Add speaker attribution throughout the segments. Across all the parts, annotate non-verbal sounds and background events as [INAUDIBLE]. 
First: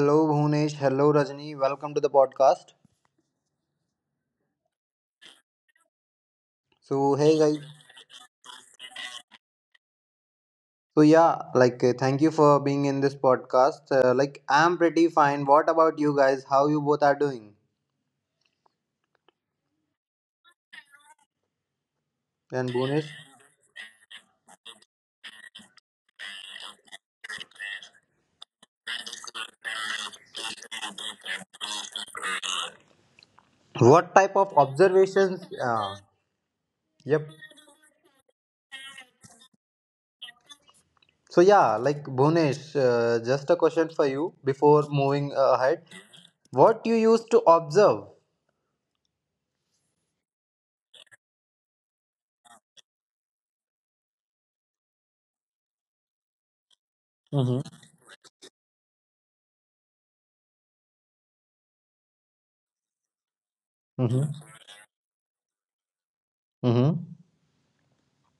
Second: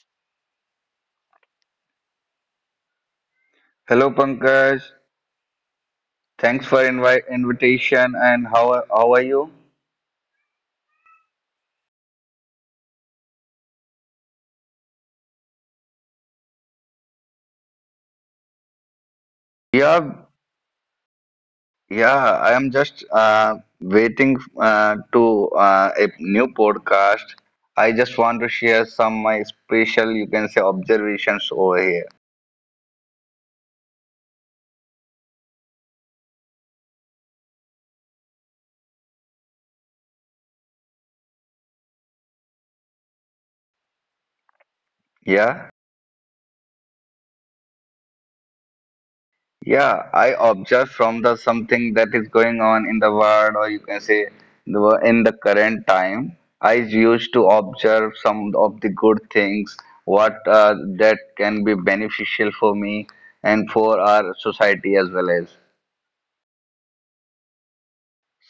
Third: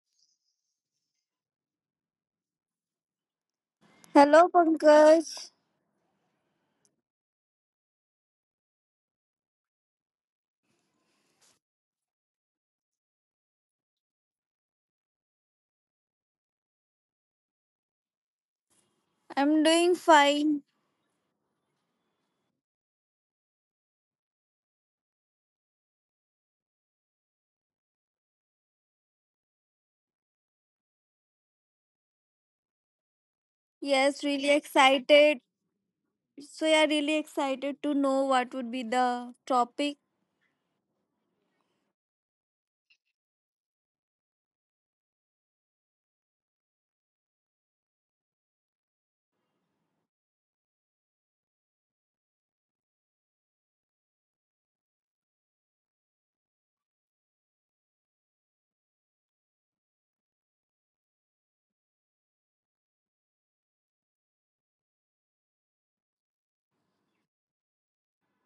Speaker 1: hello Bhunesh, hello Rajni, welcome to the podcast.
Speaker 2: Hello
Speaker 3: Hello,
Speaker 2: Pankaj,
Speaker 3: Pankaj.
Speaker 2: thanks for
Speaker 1: So
Speaker 2: invite
Speaker 1: hey guys,
Speaker 2: invitation and how are you?
Speaker 1: so yeah, thank you for being in this podcast. Like I'm pretty fine. What about you guys? How you both are doing?
Speaker 3: I'm doing
Speaker 2: Yeah,
Speaker 3: fine.
Speaker 2: yeah, I am
Speaker 1: And
Speaker 2: just
Speaker 1: Bhunesh,
Speaker 2: waiting to a new podcast. I just want to share some my special, you can say, observations over here.
Speaker 1: what
Speaker 3: Yes,
Speaker 1: type
Speaker 3: really
Speaker 1: of
Speaker 3: excited.
Speaker 1: observations?
Speaker 3: So, yeah, really
Speaker 1: Yep.
Speaker 3: excited to know what would be the topic.
Speaker 1: So yeah, like Bhunesh, just a question for you before moving
Speaker 2: Yeah.
Speaker 1: ahead. What you used to observe?
Speaker 2: Yeah, I observe from the something that is going on in the world, or you can say in the current time. I used to
Speaker 1: Mm-hmm.
Speaker 2: observe some of the good things, what that can be beneficial for me and for our
Speaker 1: Mm-hmm.
Speaker 2: society as well as.
Speaker 1: Mm-hmm.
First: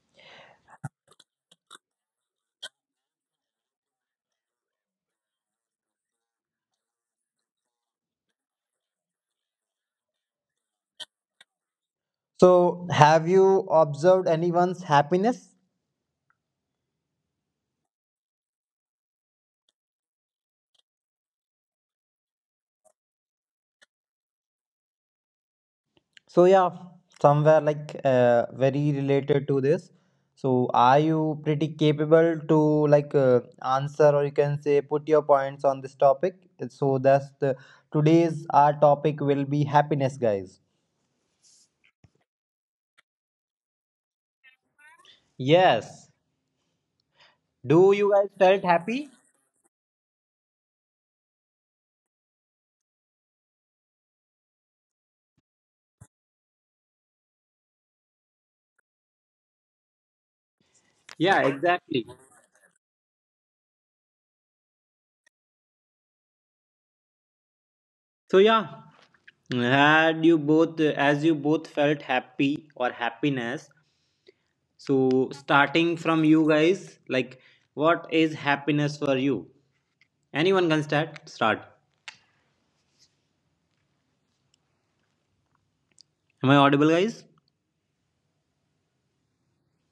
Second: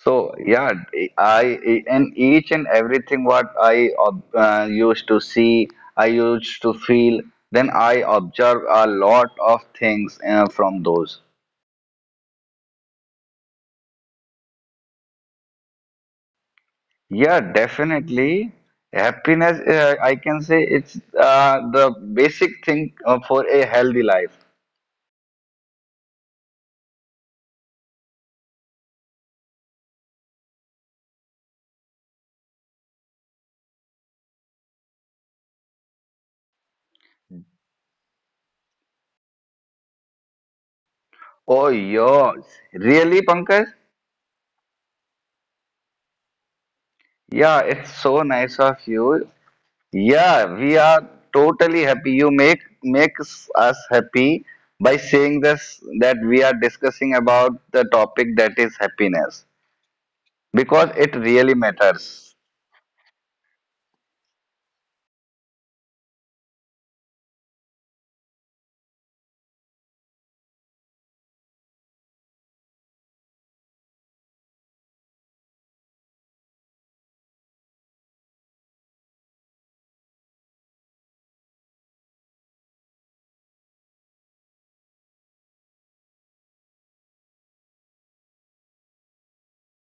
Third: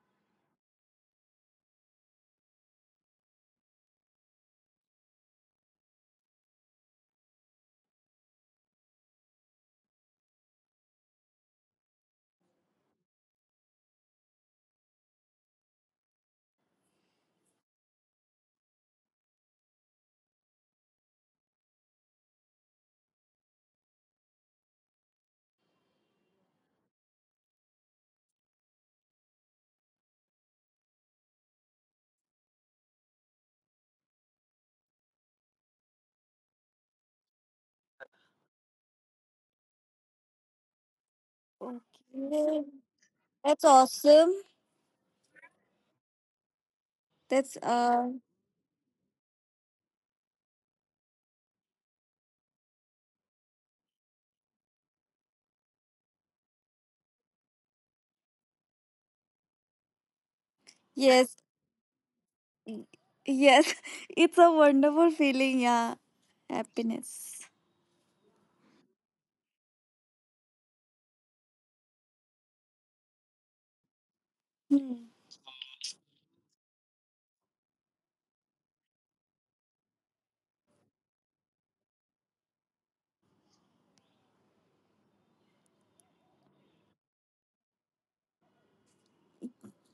Speaker 2: So yeah, I and each and everything what I used to see, I used to feel, then I observe a lot of things from those.
Speaker 1: So have you observed anyone's happiness?
Speaker 2: Yeah, definitely. Happiness, I can say it's the basic thing for a healthy life.
Speaker 1: So yeah, somewhere like very related to this. So are you pretty capable to answer, or you can say put your points on this topic? So that's the today's our topic will be happiness, guys.
Speaker 2: Oh, yours.
Speaker 3: Okay.
Speaker 2: Really,
Speaker 3: That's
Speaker 2: Pankaj?
Speaker 3: awesome.
Speaker 1: Yes.
Speaker 3: That's,
Speaker 2: Yeah,
Speaker 1: Do
Speaker 2: it's
Speaker 3: uh,
Speaker 1: you
Speaker 2: so
Speaker 1: guys
Speaker 2: nice
Speaker 1: felt
Speaker 2: of
Speaker 1: happy?
Speaker 2: you. Yeah, we are totally happy. You makes us happy by saying this that we are discussing about the topic that is happiness because it
Speaker 3: yes,
Speaker 1: Yeah,
Speaker 2: really
Speaker 1: exactly.
Speaker 2: matters.
Speaker 3: y- yes, [LAUGHS] it's a wonderful feeling. Yeah, happiness.
Speaker 1: So yeah, had you both as you both felt happy or happiness.
Speaker 3: Hmm.
Speaker 1: So starting from you guys, like what is happiness for you? Anyone can start. Start. Am I audible, guys?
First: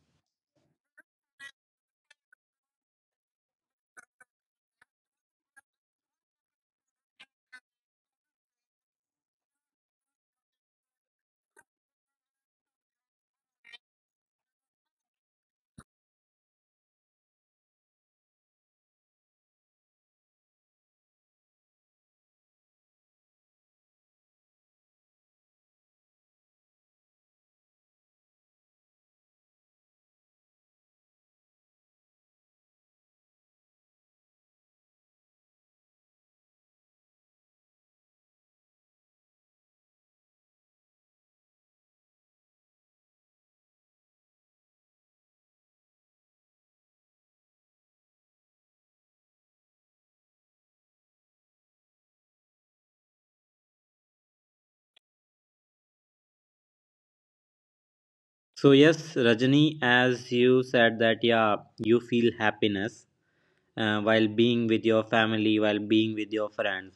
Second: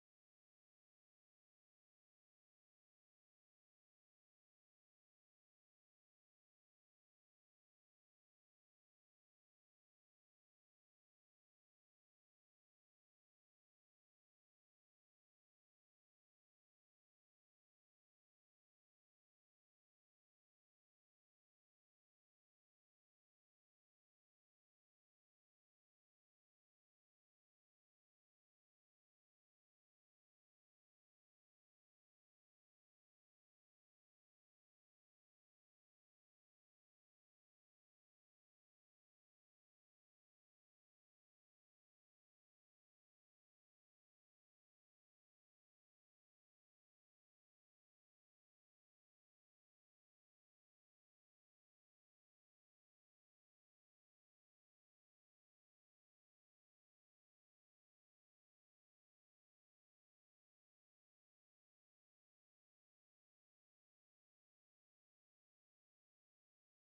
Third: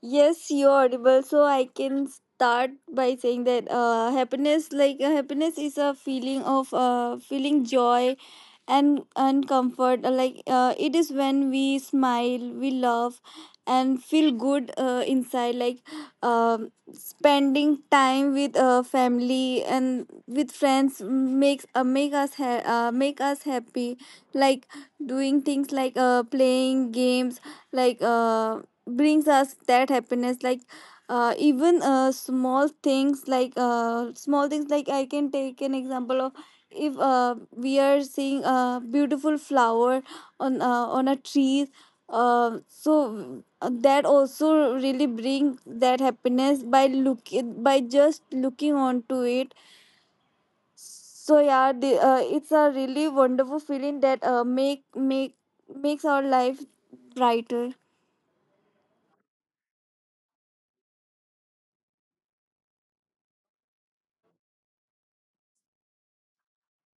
Speaker 3: Yes, you're audible. So, I can start by saying that happiness, happiness is a feeling of feeling joy and comfort, it is when we smile, we laugh and feel good inside. Spending time with family and with friends make us happy, like doing things playing games, like uh, brings us that happiness. Like even Small things, small things, I can take an example of, if we are seeing a beautiful flower on a tree. So that also really brings that happiness by look by just looking onto it. So yeah, it's a really wonderful feeling that makes our life brighter.
Speaker 1: So yes, Rajani, as you said that yeah, you feel happiness while being with your family, while being with your friends.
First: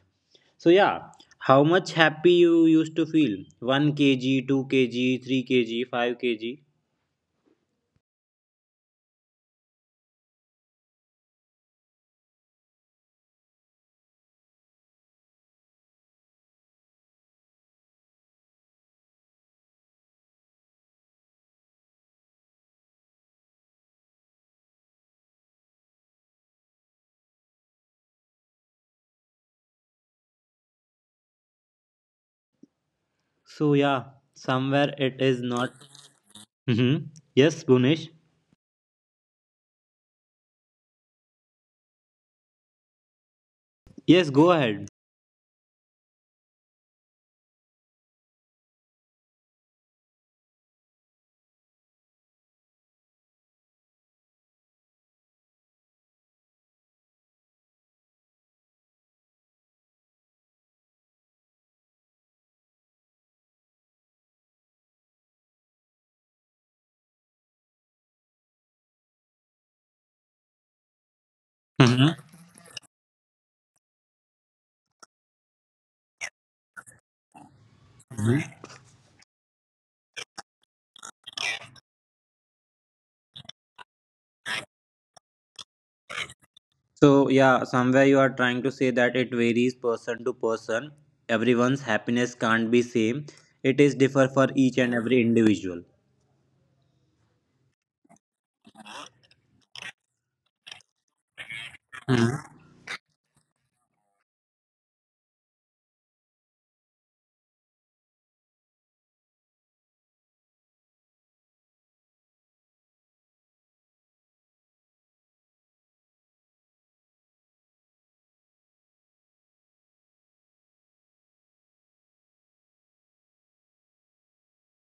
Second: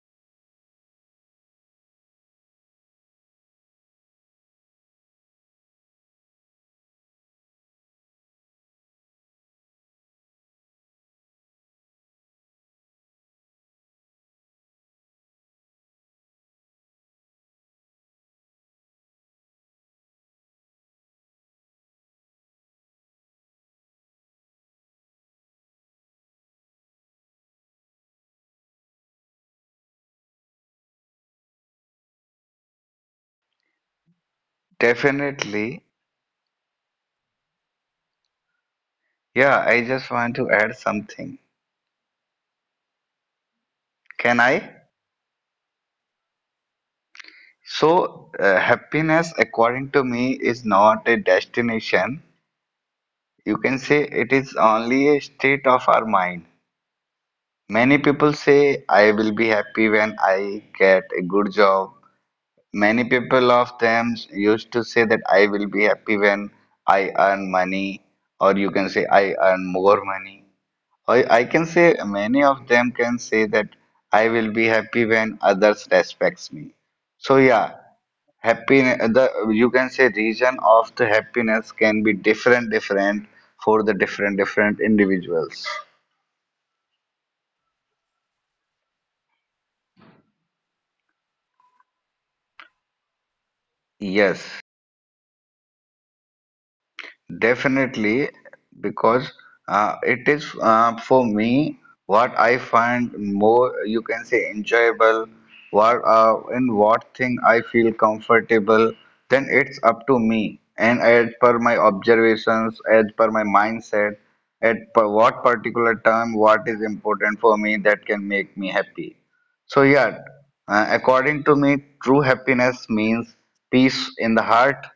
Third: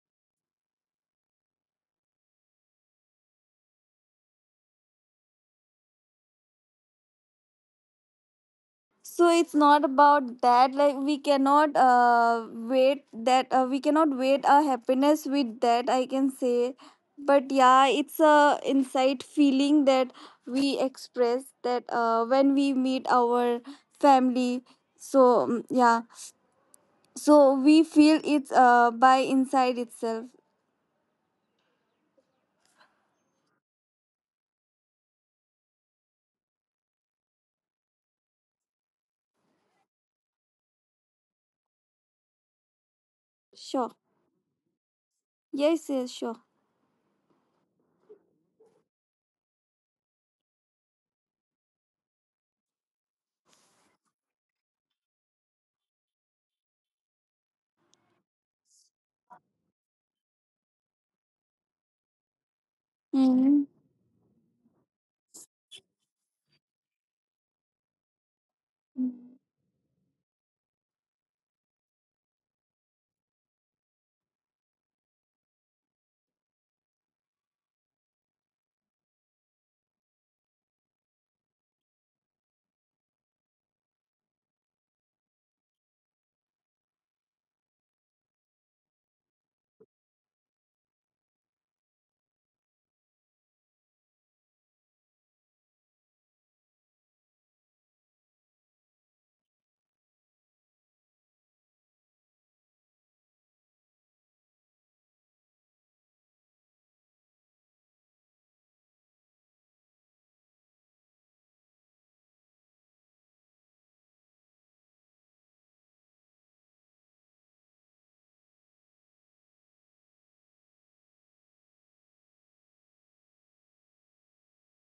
Speaker 1: So yeah, how much happy you used to feel? One kg, two kg, three kg, five kg.
Speaker 3: So it's not about that, like we cannot wait that we cannot wait our happiness with that, I can say. But yeah, it's a inside feeling that we express, that when we meet our family. So yeah, so we feel it's by inside itself.
Speaker 1: So yeah, somewhere it is not.
Speaker 2: Definitely.
Speaker 1: Mm-hmm. Yes, Bunish.
Speaker 2: Yeah, I just want to add something.
Speaker 3: Sure.
Speaker 1: Yes,
Speaker 2: Can
Speaker 1: go
Speaker 2: I?
Speaker 1: ahead.
Speaker 3: Yes, sure.
Speaker 2: So, happiness, according to me, is not a destination. You can say it is only a state of our mind. Many people say, I will be happy when I get a good job. Many people
Speaker 3: Hmm.
Speaker 2: of them used to say that I will be happy when I earn money, or you can say, I earn more money. Or I can say,
Speaker 1: Mm-hmm.
Speaker 2: many of them can say that I will be happy when others respects me. So yeah, happiness the you can say region of the happiness can be different different for the different different individuals.
Speaker 1: So yeah, somewhere you are trying to say that it varies person to person. Everyone's happiness can't be same. It is differ
Speaker 2: Yes,
Speaker 1: for each and every individual.
Speaker 2: definitely, because it is for me what I find more, you can say, enjoyable, what in what thing I feel comfortable, then it's up to me. And as per my observations, as per my mindset, at per what particular time, what is important for me that can make me happy. So, yeah, according to me, true happiness means peace in the heart,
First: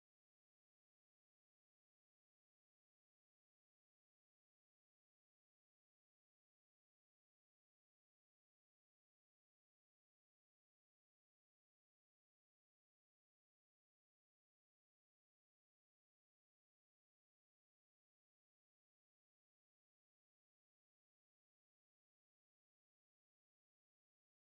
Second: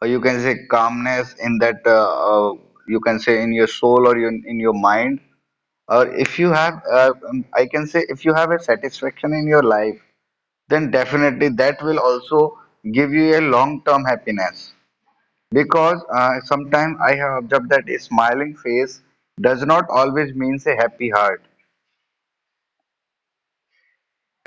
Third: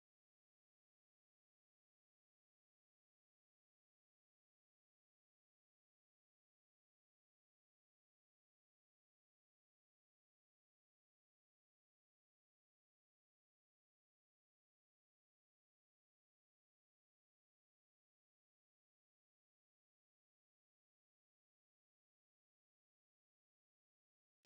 Speaker 2: or you can say calmness in that, you can say in your soul or in your mind. Or if you have, I can say, if you have a satisfaction in your life, then definitely that will also give you a long term happiness. Because sometimes I have observed that a smiling face does not always means a happy heart.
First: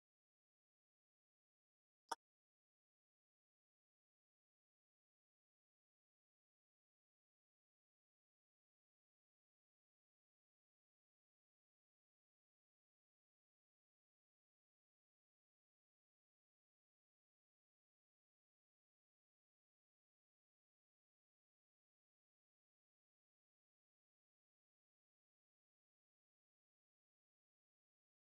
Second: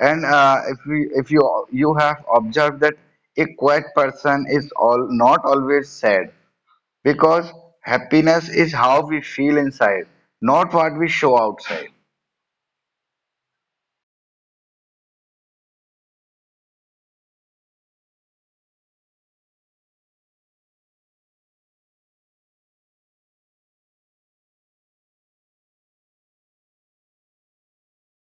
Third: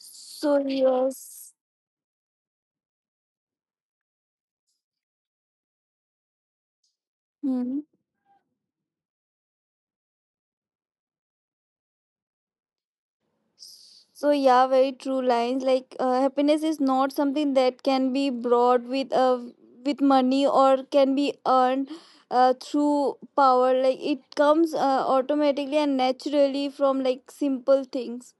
Speaker 2: And if you
Speaker 3: yes.
Speaker 2: you have observed that a quiet person is all not always sad because
Speaker 3: Mm-hmm.
Speaker 2: happiness is how we feel inside, not what we show outside.
Speaker 3: So yeah, very true lines. Like happiness is not something that can be bought with money or can be earned through power. Like it comes automatically and naturally from like simple things.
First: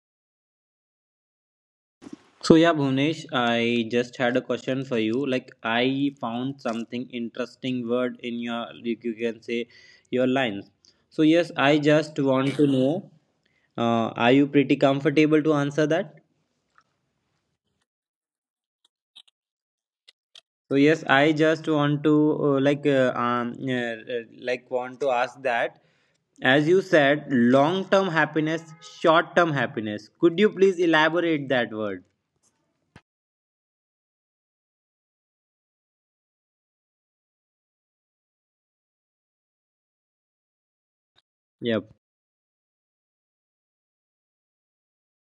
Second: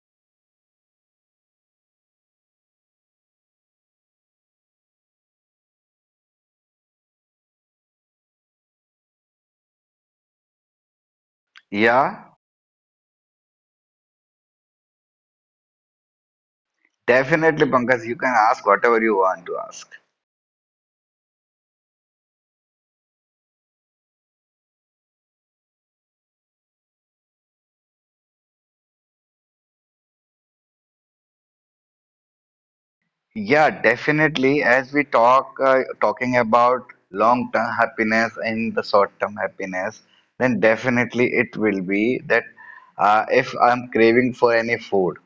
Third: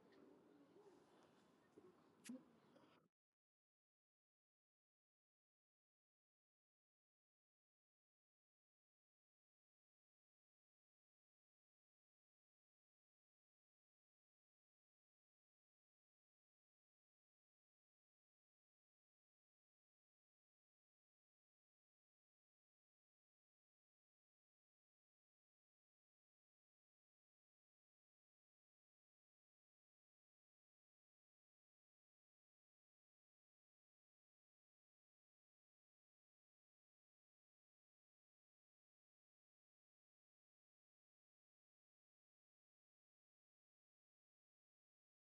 Speaker 1: So yeah, Bhuvnesh, I just had a question for you. Like, I found something interesting word in your, you can say, your lines. So yes, I just
Speaker 2: Yeah,
Speaker 1: want to know, are you pretty comfortable to answer that?
Speaker 2: definitely, Pankaj. You can ask whatever you want to ask.
Speaker 1: So yes, I just want to uh, like uh, um uh, uh, like want to ask that as you said long term happiness, short term happiness. Could you please elaborate that word?
Speaker 2: Yeah, definitely. As we talking about long-term happiness and the short-term happiness, then definitely it will
Speaker 1: Yeah,
Speaker 2: be that if I'm craving for any food.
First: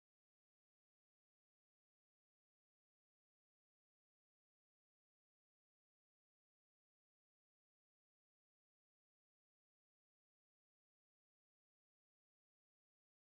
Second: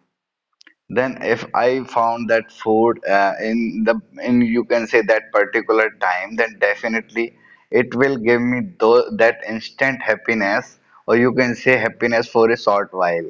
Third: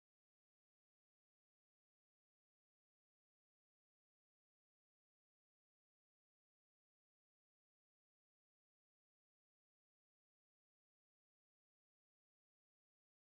Speaker 2: Then if I found that food in the in you can say that particular time, then definitely it will give me that instant happiness, or you can say happiness for a short while.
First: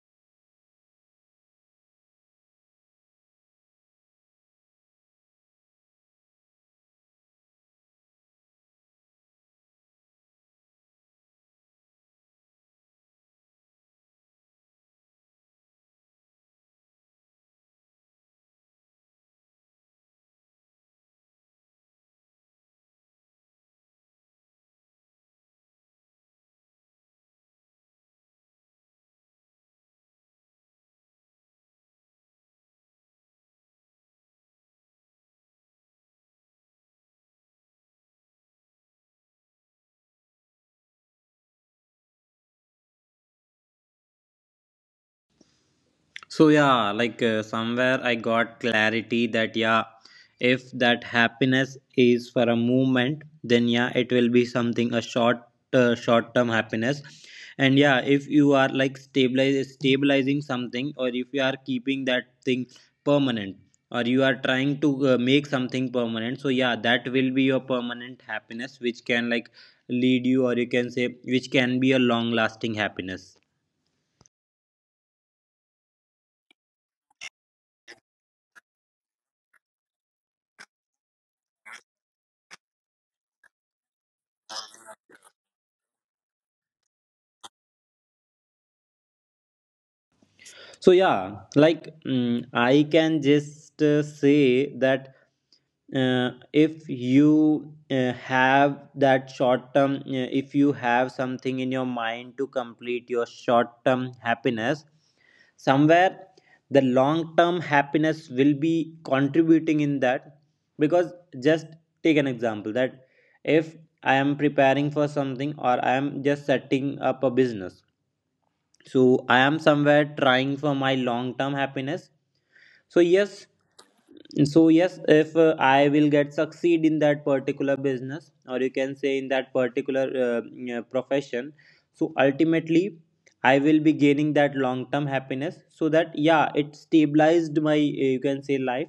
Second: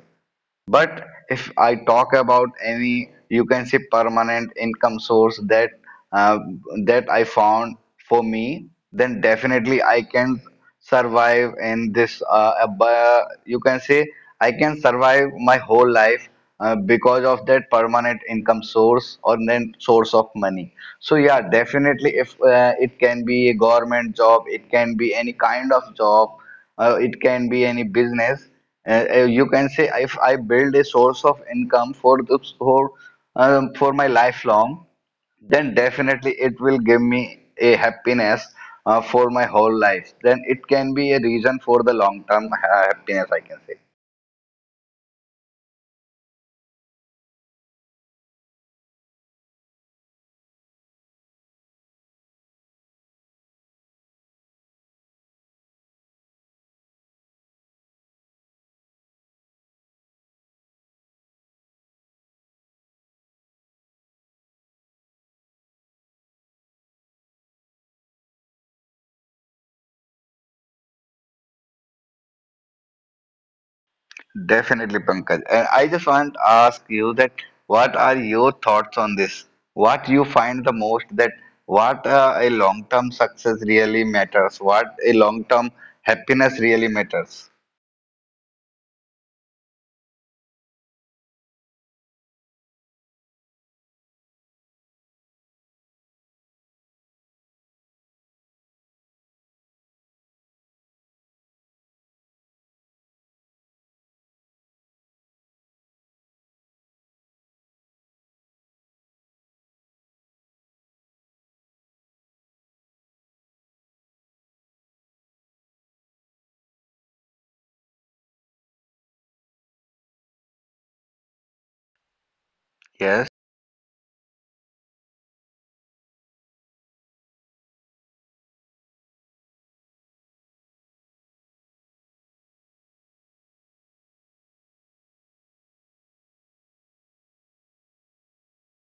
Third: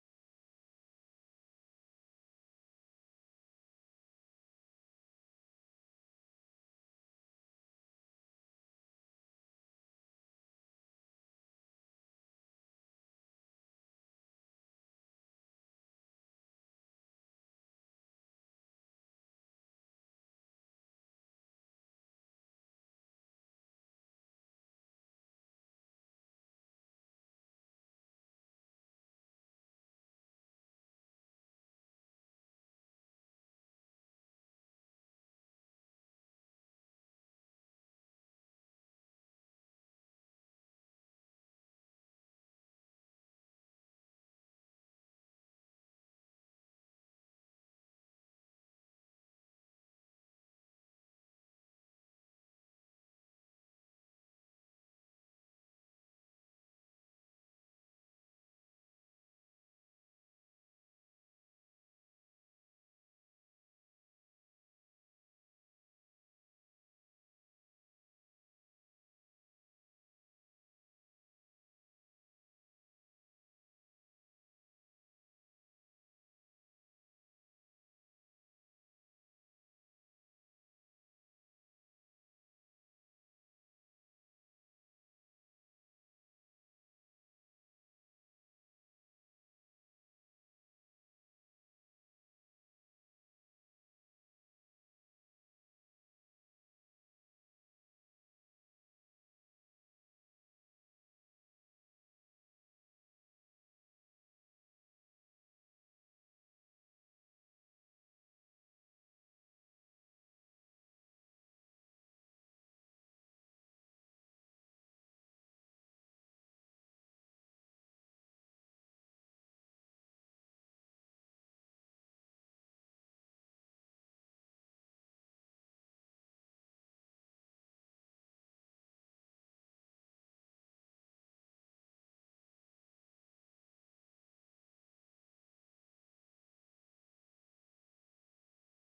Speaker 2: But if I talk about any, you can say permanent income source that uh, that I found for me, then definitely I can survive in this. You can say I can survive my whole life because of that permanent income source or then source of money. So yeah, definitely if it can be a government job, it can be any kind of job it can be any business you can say if I build a source of income for for my lifelong, then definitely it will give me a happiness for my whole life, then it can be a reason for the long term happiness I can say.
Speaker 1: so yeah, somewhere I got clarity that yeah, if that happiness is for a moment, then yeah, it will be something a short term happiness. And yeah, if you are like stabilize stabilizing something, or if you are keeping that thing permanent, or you are trying to make something permanent, so yeah, that will be your permanent happiness, which can like lead you, or you can say, which can be a long lasting happiness.
Speaker 2: Definitely, Pankaj. And I just want to ask you that what are your thoughts on this? What you find the most that what a long-term success really matters, what a long-term happiness really matters.
Speaker 1: So yeah, like I can just say that if you have that short term if you have something in your mind to complete your short term happiness, somewhere the long term happiness will be contributing in that, because just take an example that if I am preparing for something, or I am just setting up a business, so I am somewhere trying for my long term happiness. So
Speaker 2: Yes.
Speaker 1: yes, so yes, if I will get succeed in that particular business, or you can say in that particular yeah, profession, so ultimately I will be gaining that long term happiness, so that yeah it stabilized my you can say life.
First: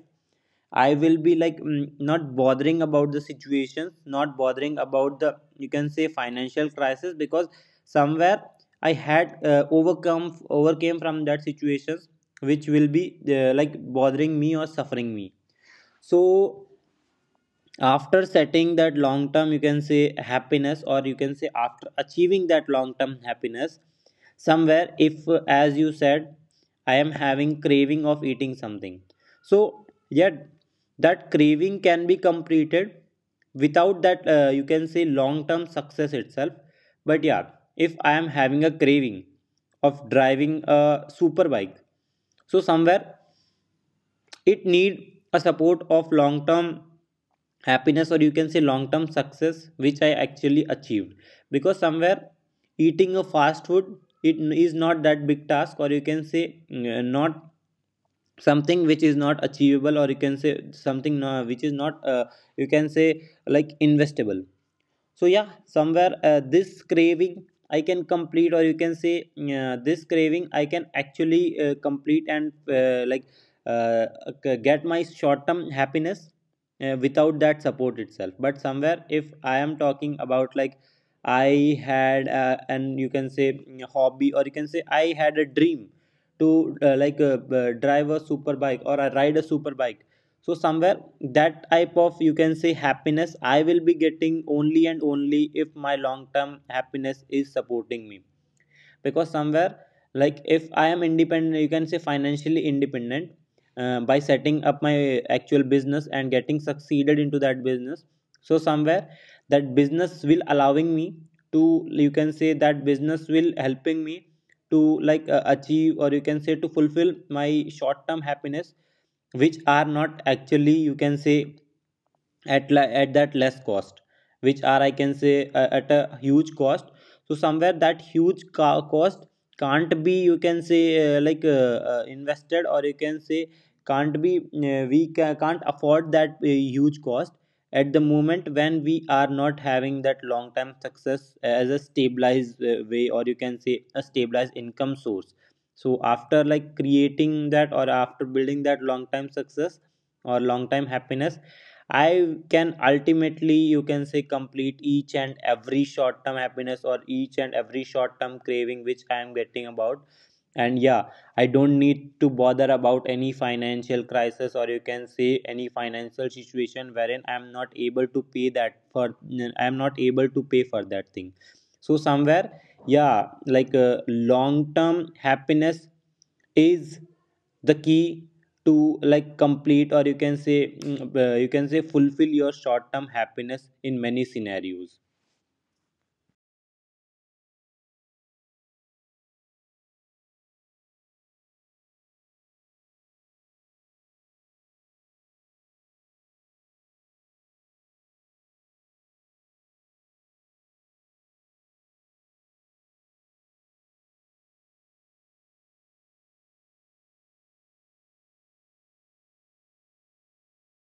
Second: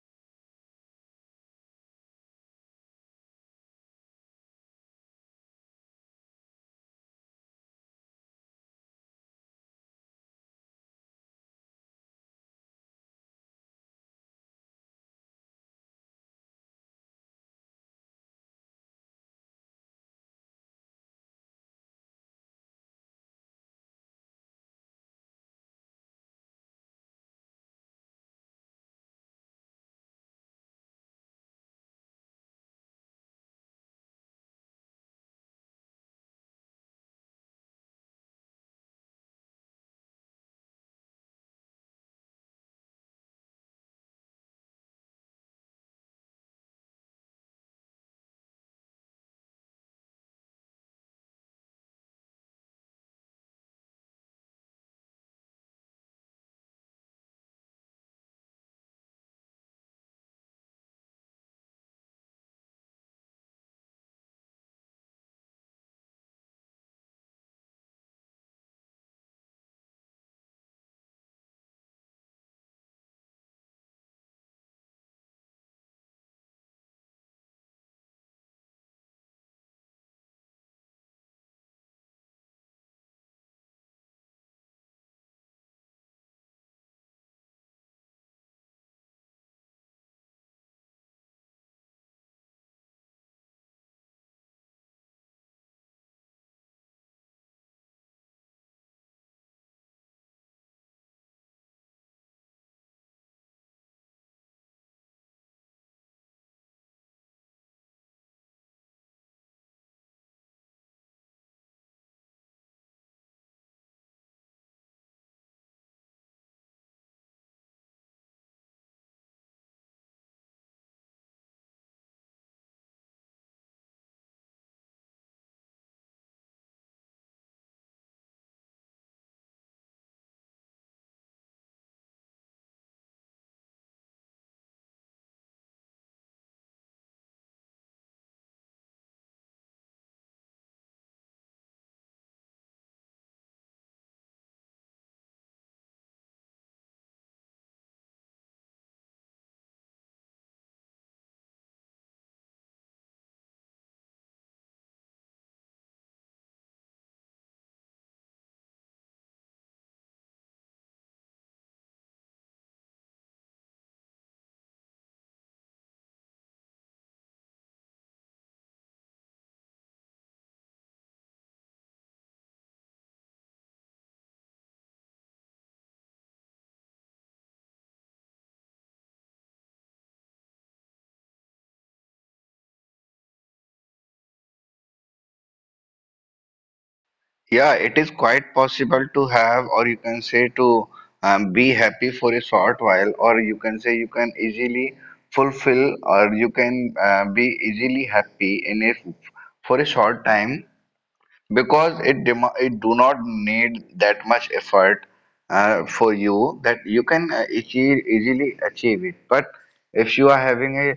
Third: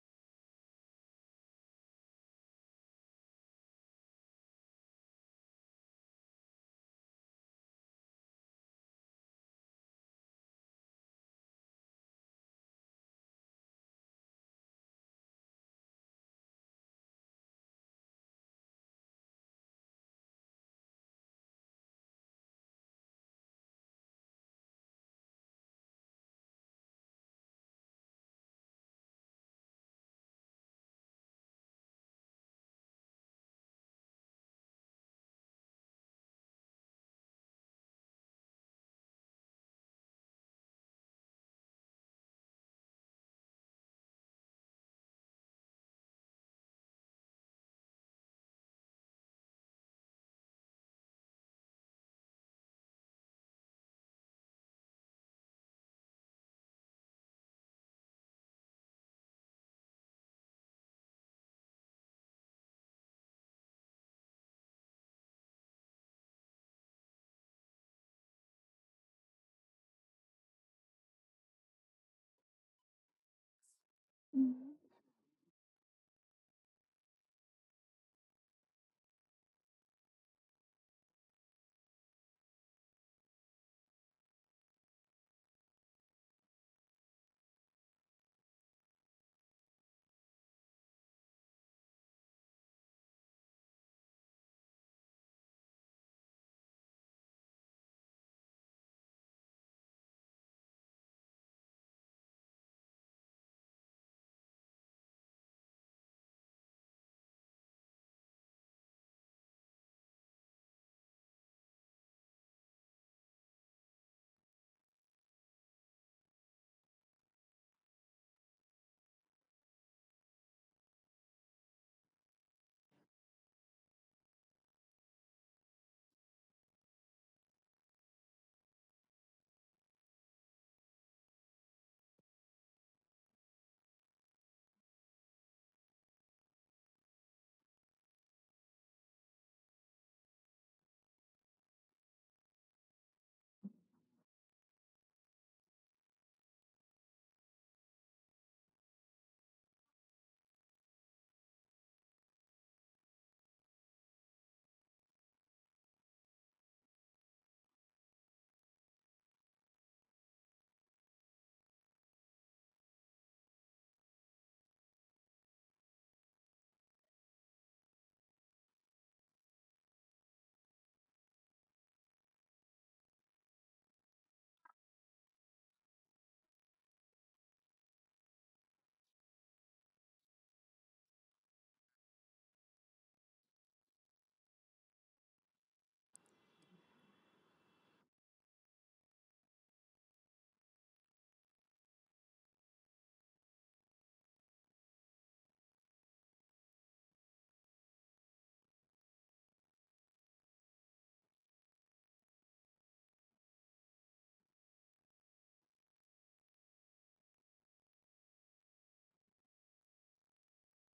Speaker 1: I will be like not bothering about the situations, not bothering about the you can say financial crisis, because somewhere I had overcome overcame from that situations, which will be like bothering me or suffering me. So after setting that long term you can say happiness, or you can say after achieving that long term happiness, somewhere if as you said I am having craving of eating something, so yet that craving can be completed without that you can say long term success itself. But yeah, if I am having a craving of driving a super bike, so somewhere it need a support of long term happiness, or you can say long term success, which I actually achieved, because somewhere eating a fast food, it is not that big task, or you can say not something which is not achievable, or you can say something which is not you can say like investable. So yeah, somewhere this craving I can complete, or you can say this craving I can actually complete and like uh, get my short term happiness without that support itself. But somewhere if I am talking about like I had and you can say hobby, or you can say I had a dream to drive a super bike, or I ride a super bike, so somewhere that type of you can say happiness I will be getting only and only if my long term happiness is supporting me. Because somewhere like if I am independent, you can say financially independent, by setting up my actual business and getting succeeded into that business, so somewhere that business will allowing me to you can say that business will helping me to achieve, or you can say to fulfill my short term happiness, which are not actually you can say at at that less cost, which are I can say at a huge cost. So somewhere that huge cost can't be you can say invested, or you can say can't be can't afford that huge cost at the moment when we are not having that long term success as a stabilized way, or you can say a stabilized income source. So after like creating that, or after building that long time success or long time happiness, I can ultimately you can say complete each and every short term happiness, or each and every short term craving which I am getting about. And yeah, I don't need to bother about any financial crisis, or you can say any financial situation wherein I'm not able to pay that for, I'm not able to pay for that thing. So somewhere yeah, long term happiness is the key to like complete, or you can say you can say fulfill your short term happiness in many scenarios.
Speaker 2: Yeah, it is quite possible to have, or you can say to be happy for a short while, or you can say you can easily fulfill, or you can be easily happy in a for a short time because it do not need that much effort for you that you can easily achieve it. But if you are having a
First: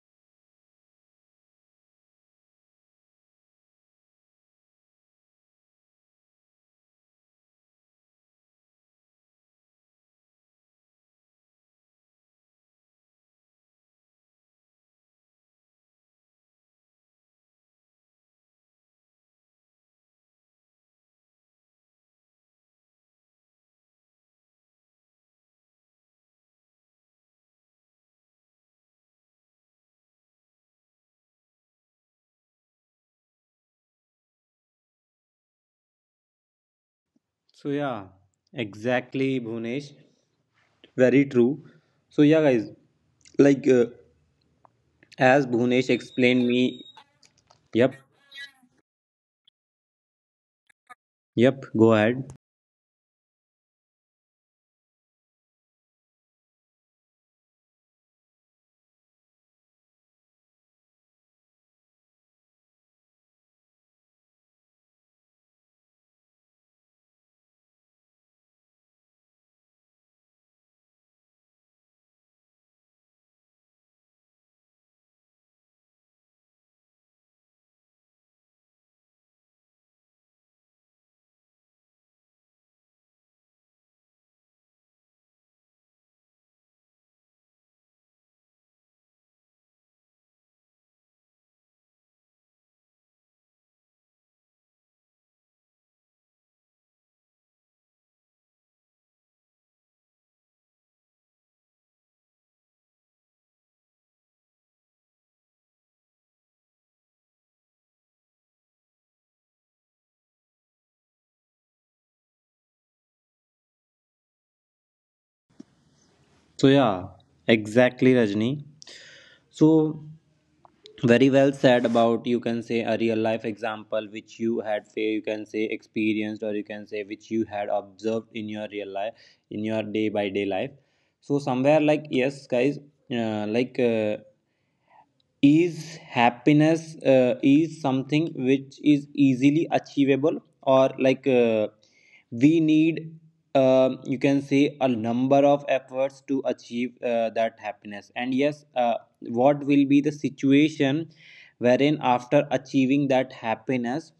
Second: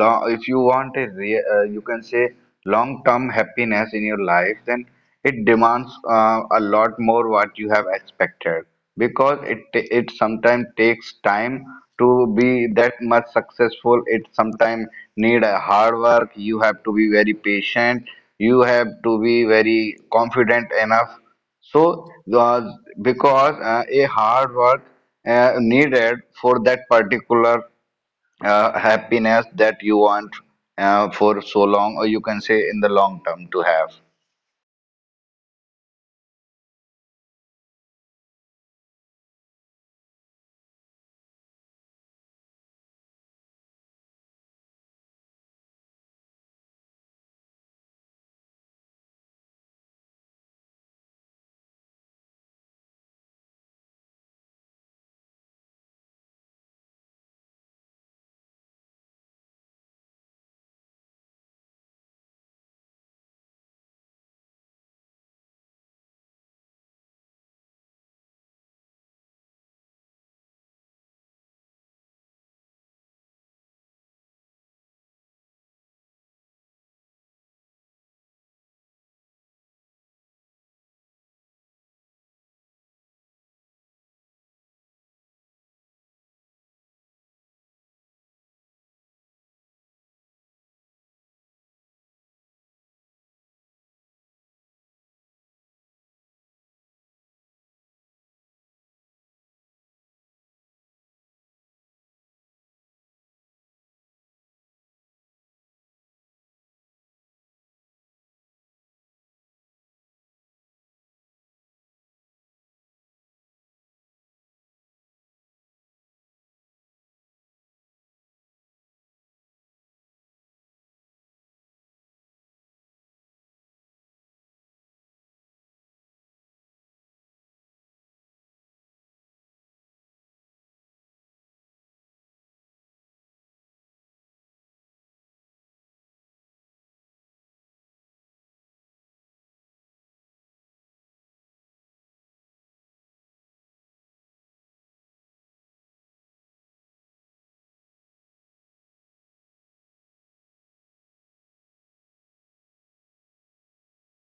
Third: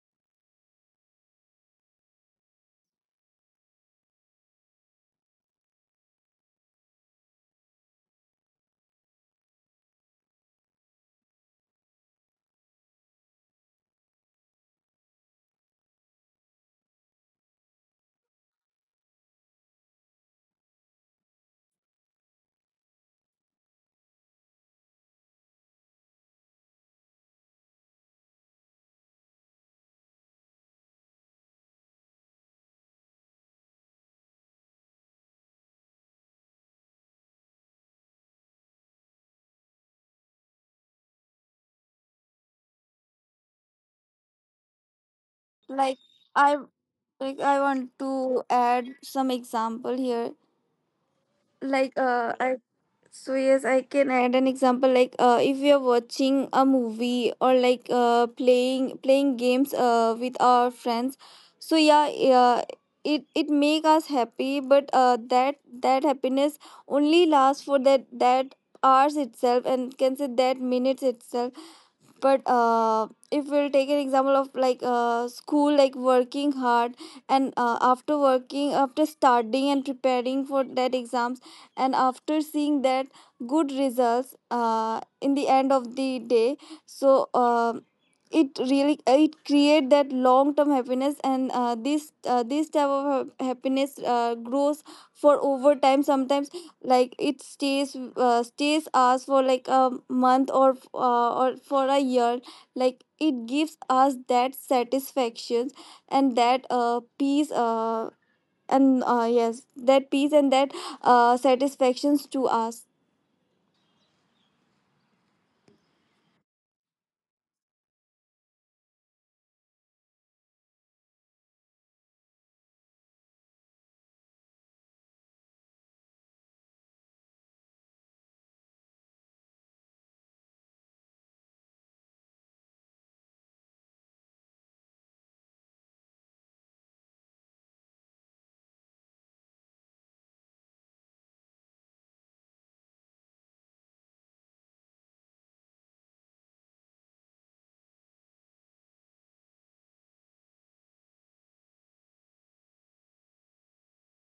Speaker 2: long, if you want a you can say long term happiness in your life, then it demands a lot more what you have expected because it sometimes takes time to be that much successful. It sometimes need a hard work. You have to be very patient. You have to be very confident enough. So uh, because a hard work needed for that particular happiness that you want for so long, or you can say in the long term to have.
Speaker 1: So yeah, exactly Bhunesh. Very true. So yeah, guys, like uh, as Bhunesh
Speaker 3: Like
Speaker 1: explained
Speaker 3: I
Speaker 1: me.
Speaker 3: I want
Speaker 1: Yep,
Speaker 3: to add some example here.
Speaker 1: yep.
Speaker 3: Like
Speaker 1: Go ahead.
Speaker 3: I So yes, I can add an example, if we are watching a movie or playing games with our friends. So yeah, it make us happy, but that happiness only lasts for that hours itself, and can say that minutes itself. But if we'll take an example of school, like working hard and after studying and preparing for that exams, and after seeing that good results in the end of the day. So it really it create that long term happiness. And this type of happiness grows for over time sometimes. Like it stays us for like a month, or for a year. Like it gives us that satisfaction and that peace and yes, that peace and that satisfactions to us.
Speaker 1: So yeah, exactly, Rajni. So very well said about you can say a real life example which you had say you can say experienced, or you can say which you had observed in your real life, in your day by day life. So somewhere like yes, guys, uh, like. Uh, is happiness is something which is easily achievable, or we need you can see a number of efforts to achieve that happiness. And yes, what will be the situation wherein after achieving that happiness,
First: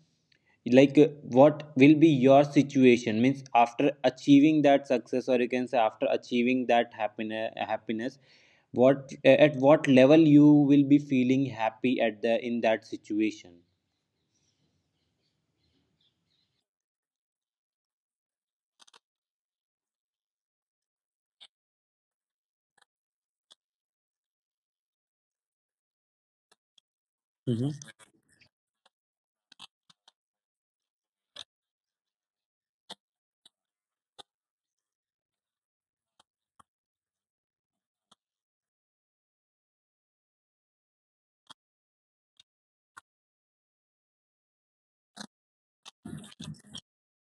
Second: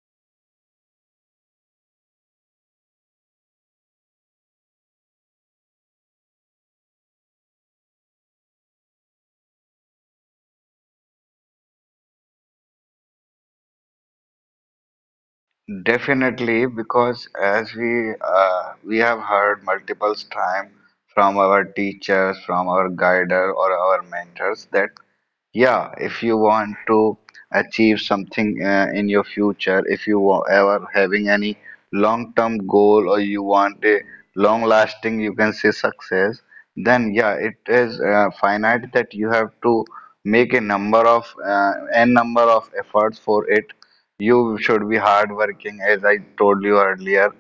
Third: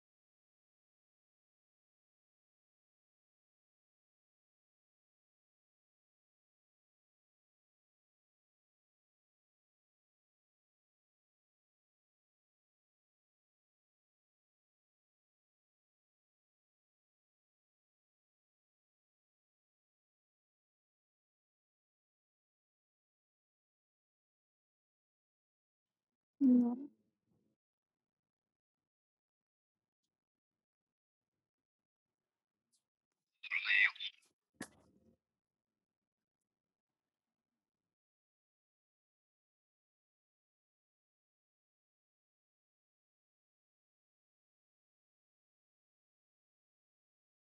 Speaker 1: what will be your situation, means after achieving that success, or you can say after achieving that happiness, what at what level you will be feeling happy at the in that situation.
Speaker 2: Definitely, because as we have heard multiple times from our teachers, from our guider or our mentors that yeah, if you want to
Speaker 1: Hmm.
Speaker 2: achieve something in your future, if you wa- ever having any long-term goal or you want a long-lasting, you can say success, then yeah, it is finite that you have to make a number of n number of efforts for it. You should be hardworking, as I told you earlier.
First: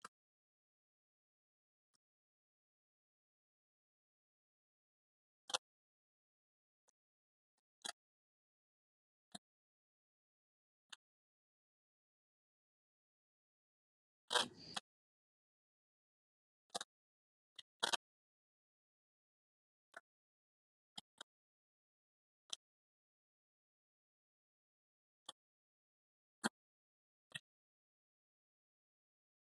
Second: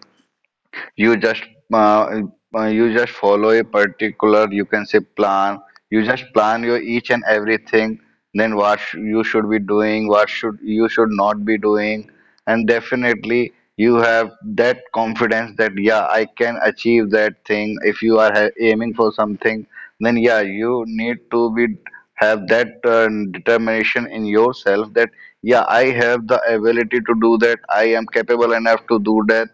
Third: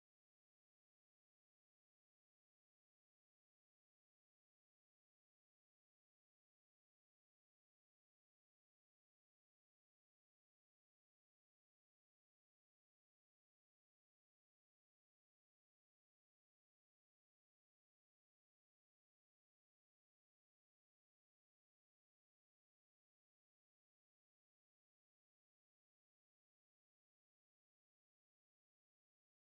Speaker 2: You just uh, you just follow a particular you can say plan, you just plan your each and everything, then you should be doing, what should you should not be doing. And definitely you have that confidence that yeah, I can achieve that thing. If you are aiming for something, then yeah you need to be have that determination in yourself that yeah, I have the ability to do that, I am capable enough to do that.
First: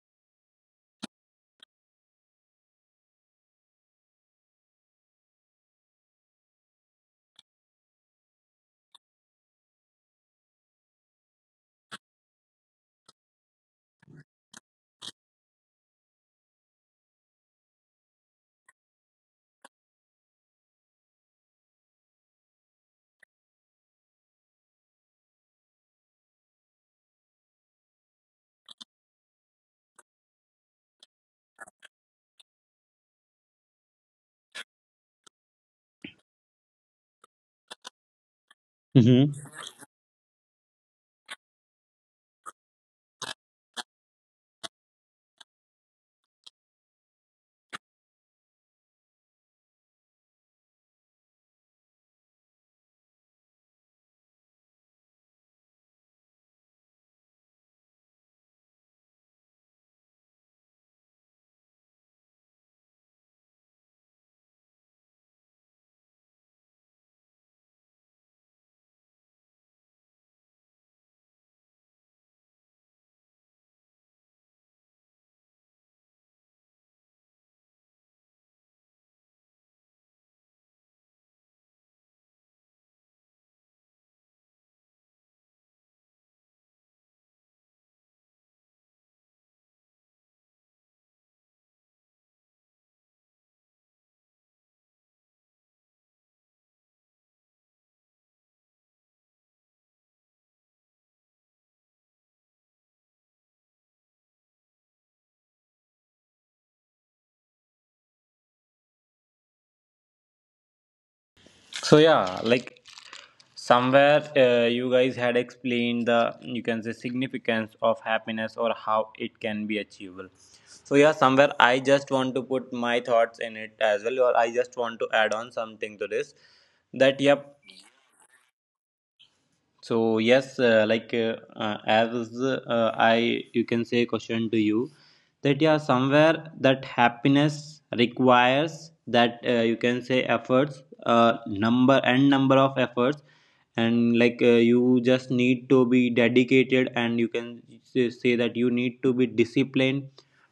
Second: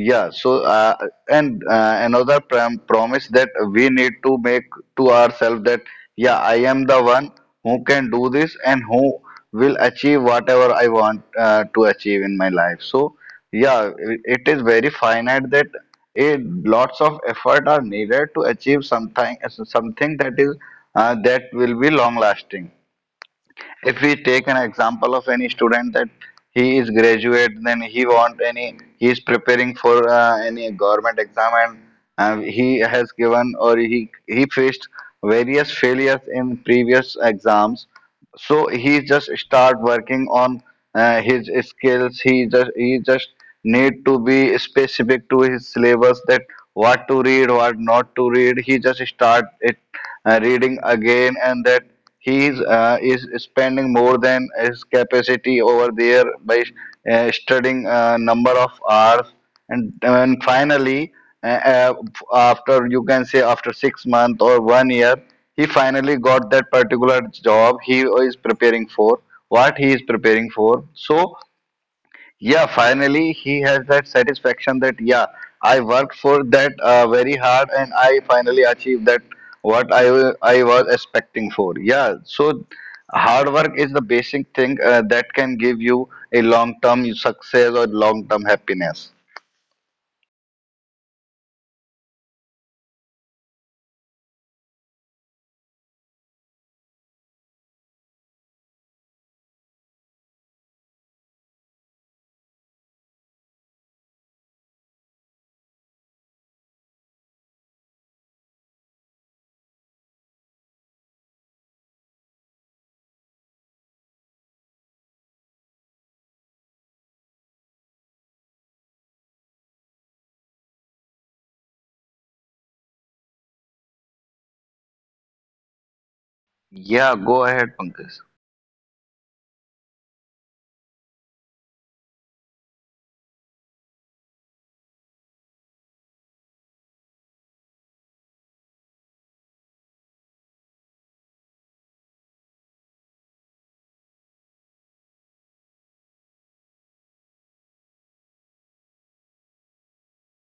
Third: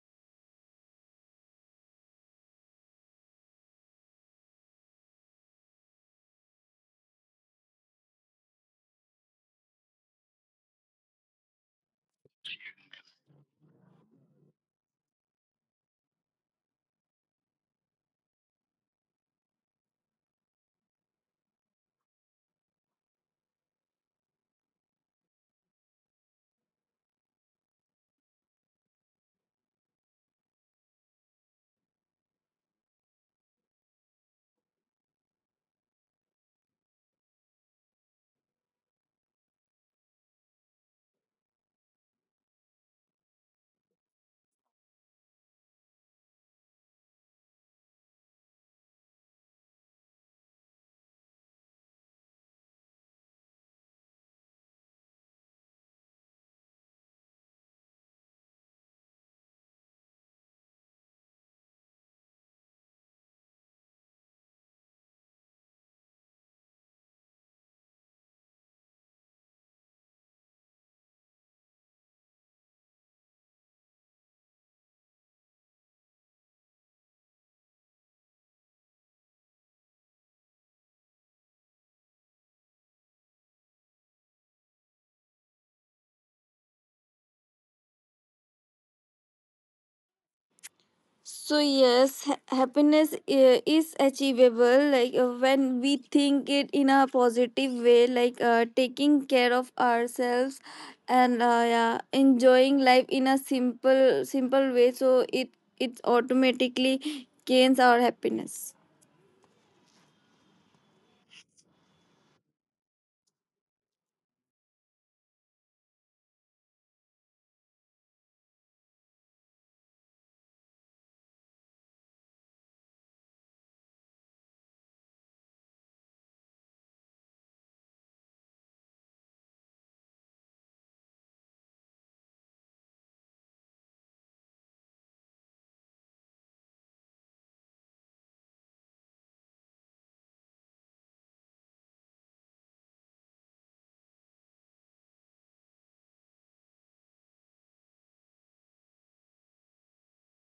Speaker 2: Yeah, so and another promise that we need to make to ourselves that yeah, I am the one who can do this and who will achieve whatever I want to achieve in my life. So yeah, it is very finite that a lots of effort are needed to achieve something, something that is that will be long lasting. If we take an example of any student that he is graduate, then he want any he is preparing for any government exam and he has given or he faced various failures in previous exams, so he just
Speaker 1: Hmm.
Speaker 2: start working on his skills. He just need to be specific to his syllabus that what to read, what not to read. He just start it reading again and that he is spending more than his capacity over there by studying a number of hours. And finally uh, uh, after you can say after 6 months or one year he finally got that particular job he is preparing for what he is preparing for. So yeah, finally he has that satisfaction that yeah, I worked for that very hard and I finally achieved that I was expecting for. Yeah, so hard work is the basic thing that can give you a long term success or long term happiness.
Speaker 3: So yes, happiness is achievable. Like when we think it in a positive way, like taking care of ourselves and yeah, enjoying life in a simple, simple way. So it it automatically gains our happiness.
Speaker 1: So yeah, like somewhere you guys had explained the you can say significance of happiness, or how it can be achievable. So yeah, somewhere I just want to put my thoughts in it as well, or I just want to add on something to this.
Speaker 2: Yeah,
Speaker 1: That
Speaker 2: go
Speaker 1: yep,
Speaker 2: ahead, Pankaj.
Speaker 1: so yes, like as I you can say question to you that yeah, somewhere that happiness requires that you can say efforts, number and number of efforts. And you just need to be dedicated, and you can say say that you need to be disciplined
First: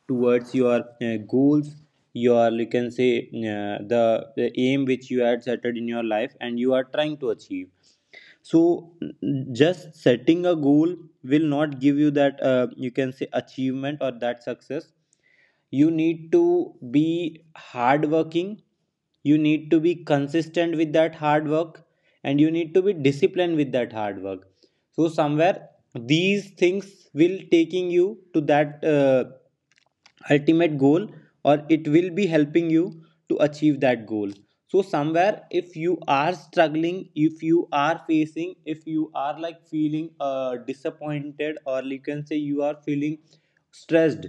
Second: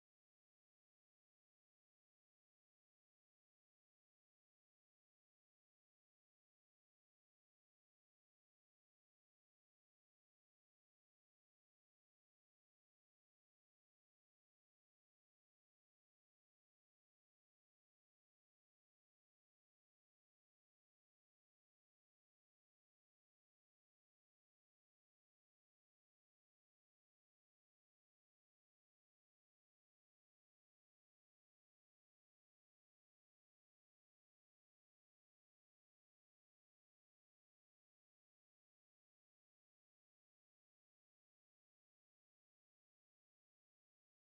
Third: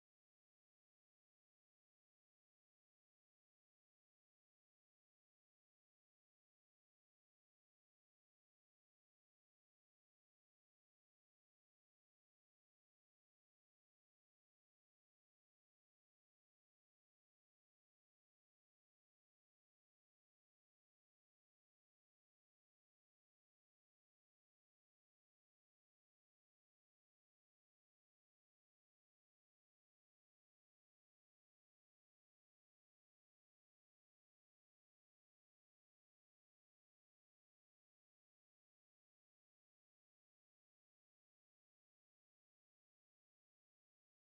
Speaker 1: towards your goals, your you can say uh, the, the aim which you had set in your life and you are trying to achieve. So just setting a goal will not give you that you can say achievement or that success. You need to be hardworking, you need to be consistent with that hard work, and you need to be disciplined with that hard work. So somewhere these things will taking you to that ultimate goal, or it will be helping you to achieve that goal. So somewhere if you are struggling, if you are facing, if you are like feeling disappointed, or you can say you are feeling stressed,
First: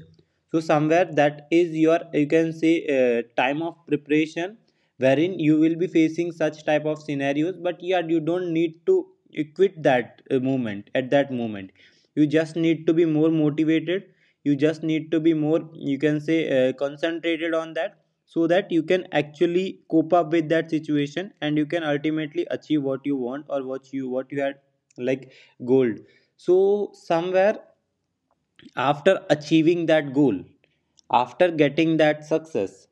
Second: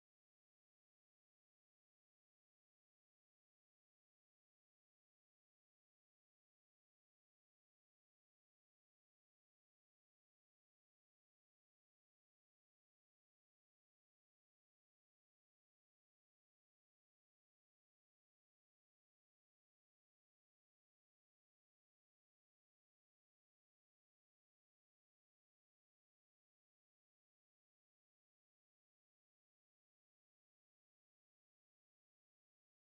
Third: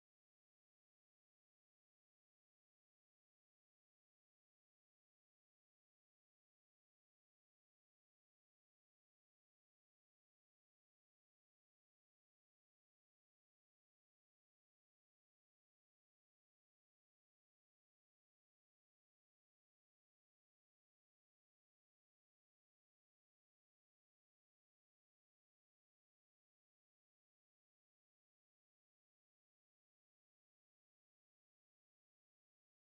Speaker 1: so somewhere that is your you can say time of preparation wherein you will be facing such type of scenarios. But yeah, you don't need to you quit that moment, at that moment you just need to be more motivated, you just need to be more you can say concentrated on that, so that you can actually cope up with that situation and you can ultimately achieve what you want, or what you had like gold. So somewhere after achieving that goal, after getting that success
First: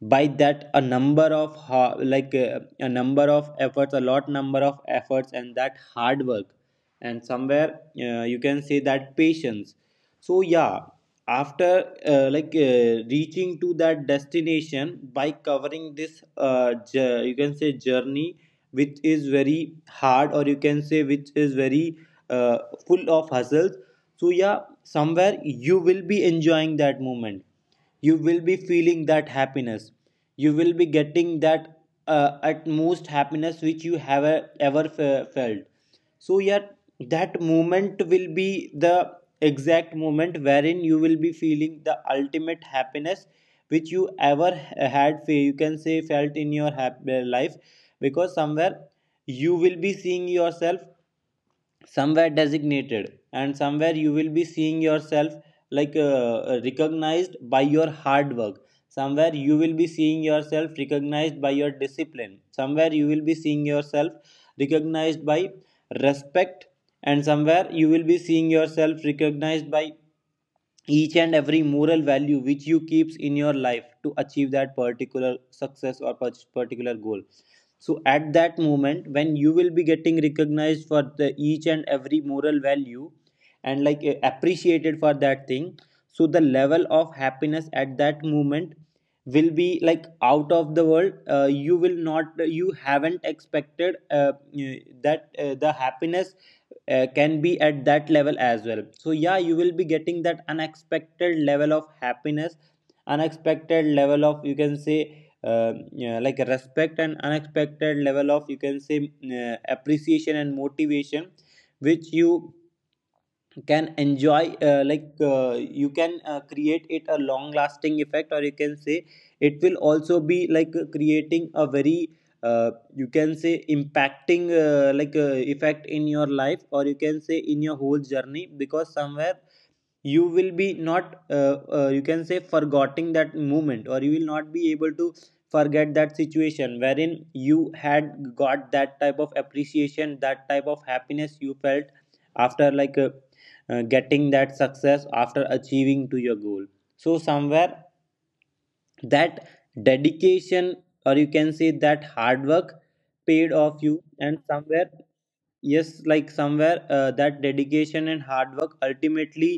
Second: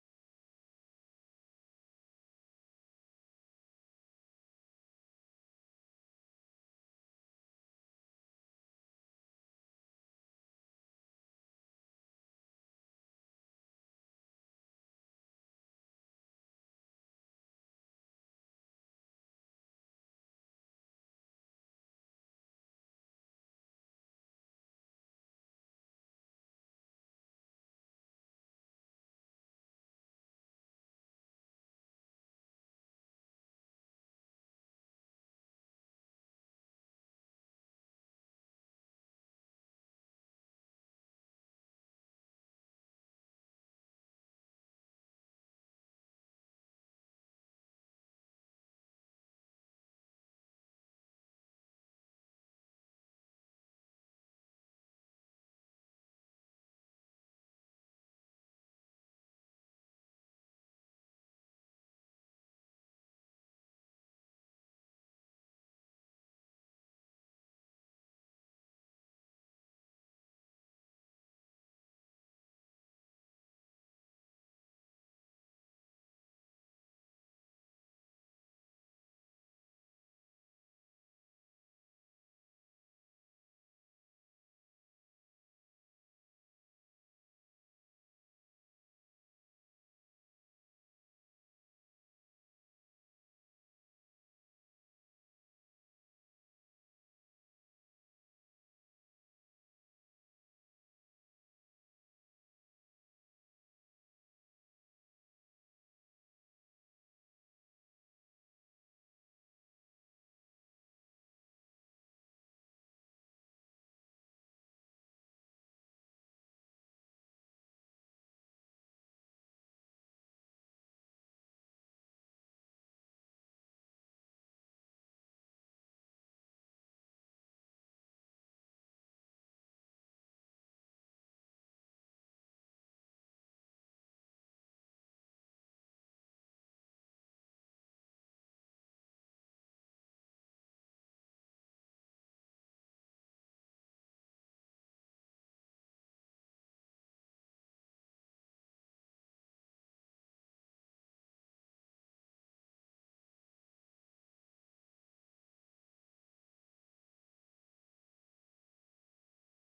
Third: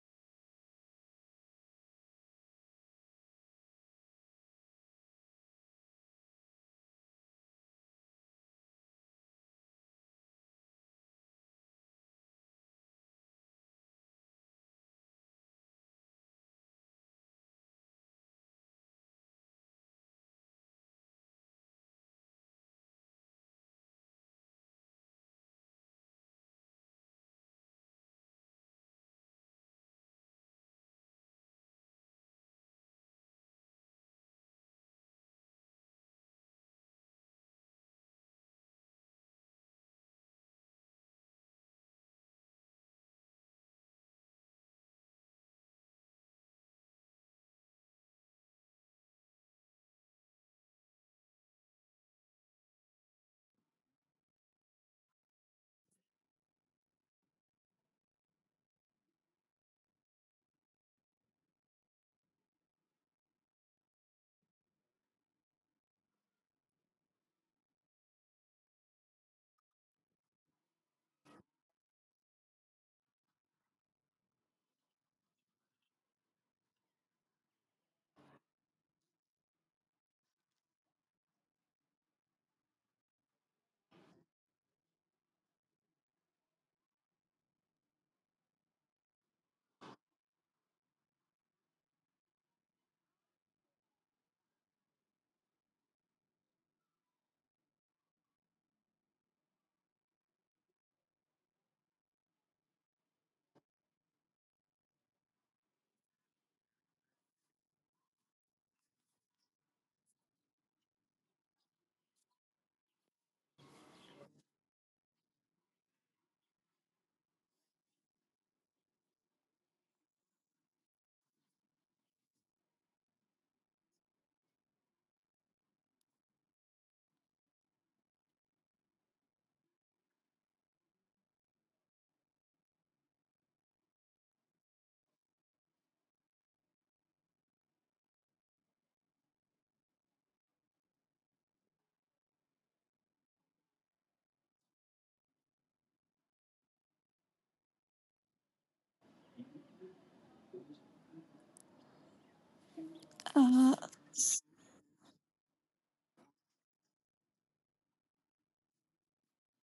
Speaker 1: by that a number of a number of efforts, a lot number of efforts and that hard work, and somewhere you can say that patience. So yeah, after reaching to that destination by covering this you can say Journey which is very hard, or you can say which is very uh, full of hustles. So yeah, somewhere you will be enjoying that moment, you will be feeling that happiness, you will be getting that utmost happiness which you have ever felt. So yeah, that moment will be the exact moment wherein you will be feeling the ultimate happiness which you ever had you can say felt in your life, because somewhere you will be seeing yourself somewhere designated, and somewhere you will be seeing yourself like uh, recognized by your hard work, somewhere you will be seeing yourself recognized by your discipline, somewhere you will be seeing yourself recognized by respect, and somewhere you will be seeing yourself recognized by each and every moral value which you keeps in your life to achieve that particular success or particular goal. So at that moment when you will be getting recognized for the each and every moral value and like appreciated for that thing, so the level of happiness at that moment will be like out of the world. You will not, you haven't expected eh, that the happiness can be at that level as well. So yeah, you will be getting that unexpected level of happiness, unexpected level of, you can say, yeah, like a respect, and unexpected level of, you can say, appreciation and motivation which you can enjoy. You can create it a long lasting effect, or you can say it will also be like creating a very uh, you can say impacting effect in your life, or you can say in your whole journey, because somewhere you will be not you can say forgetting that moment, or you will not be able to forget that situation wherein you had got that type of appreciation, that type of happiness you felt after getting that success, after achieving to your goal. So somewhere that dedication, or you can say that hard work, paid off you, and somewhere yes, like somewhere that dedication and hard work ultimately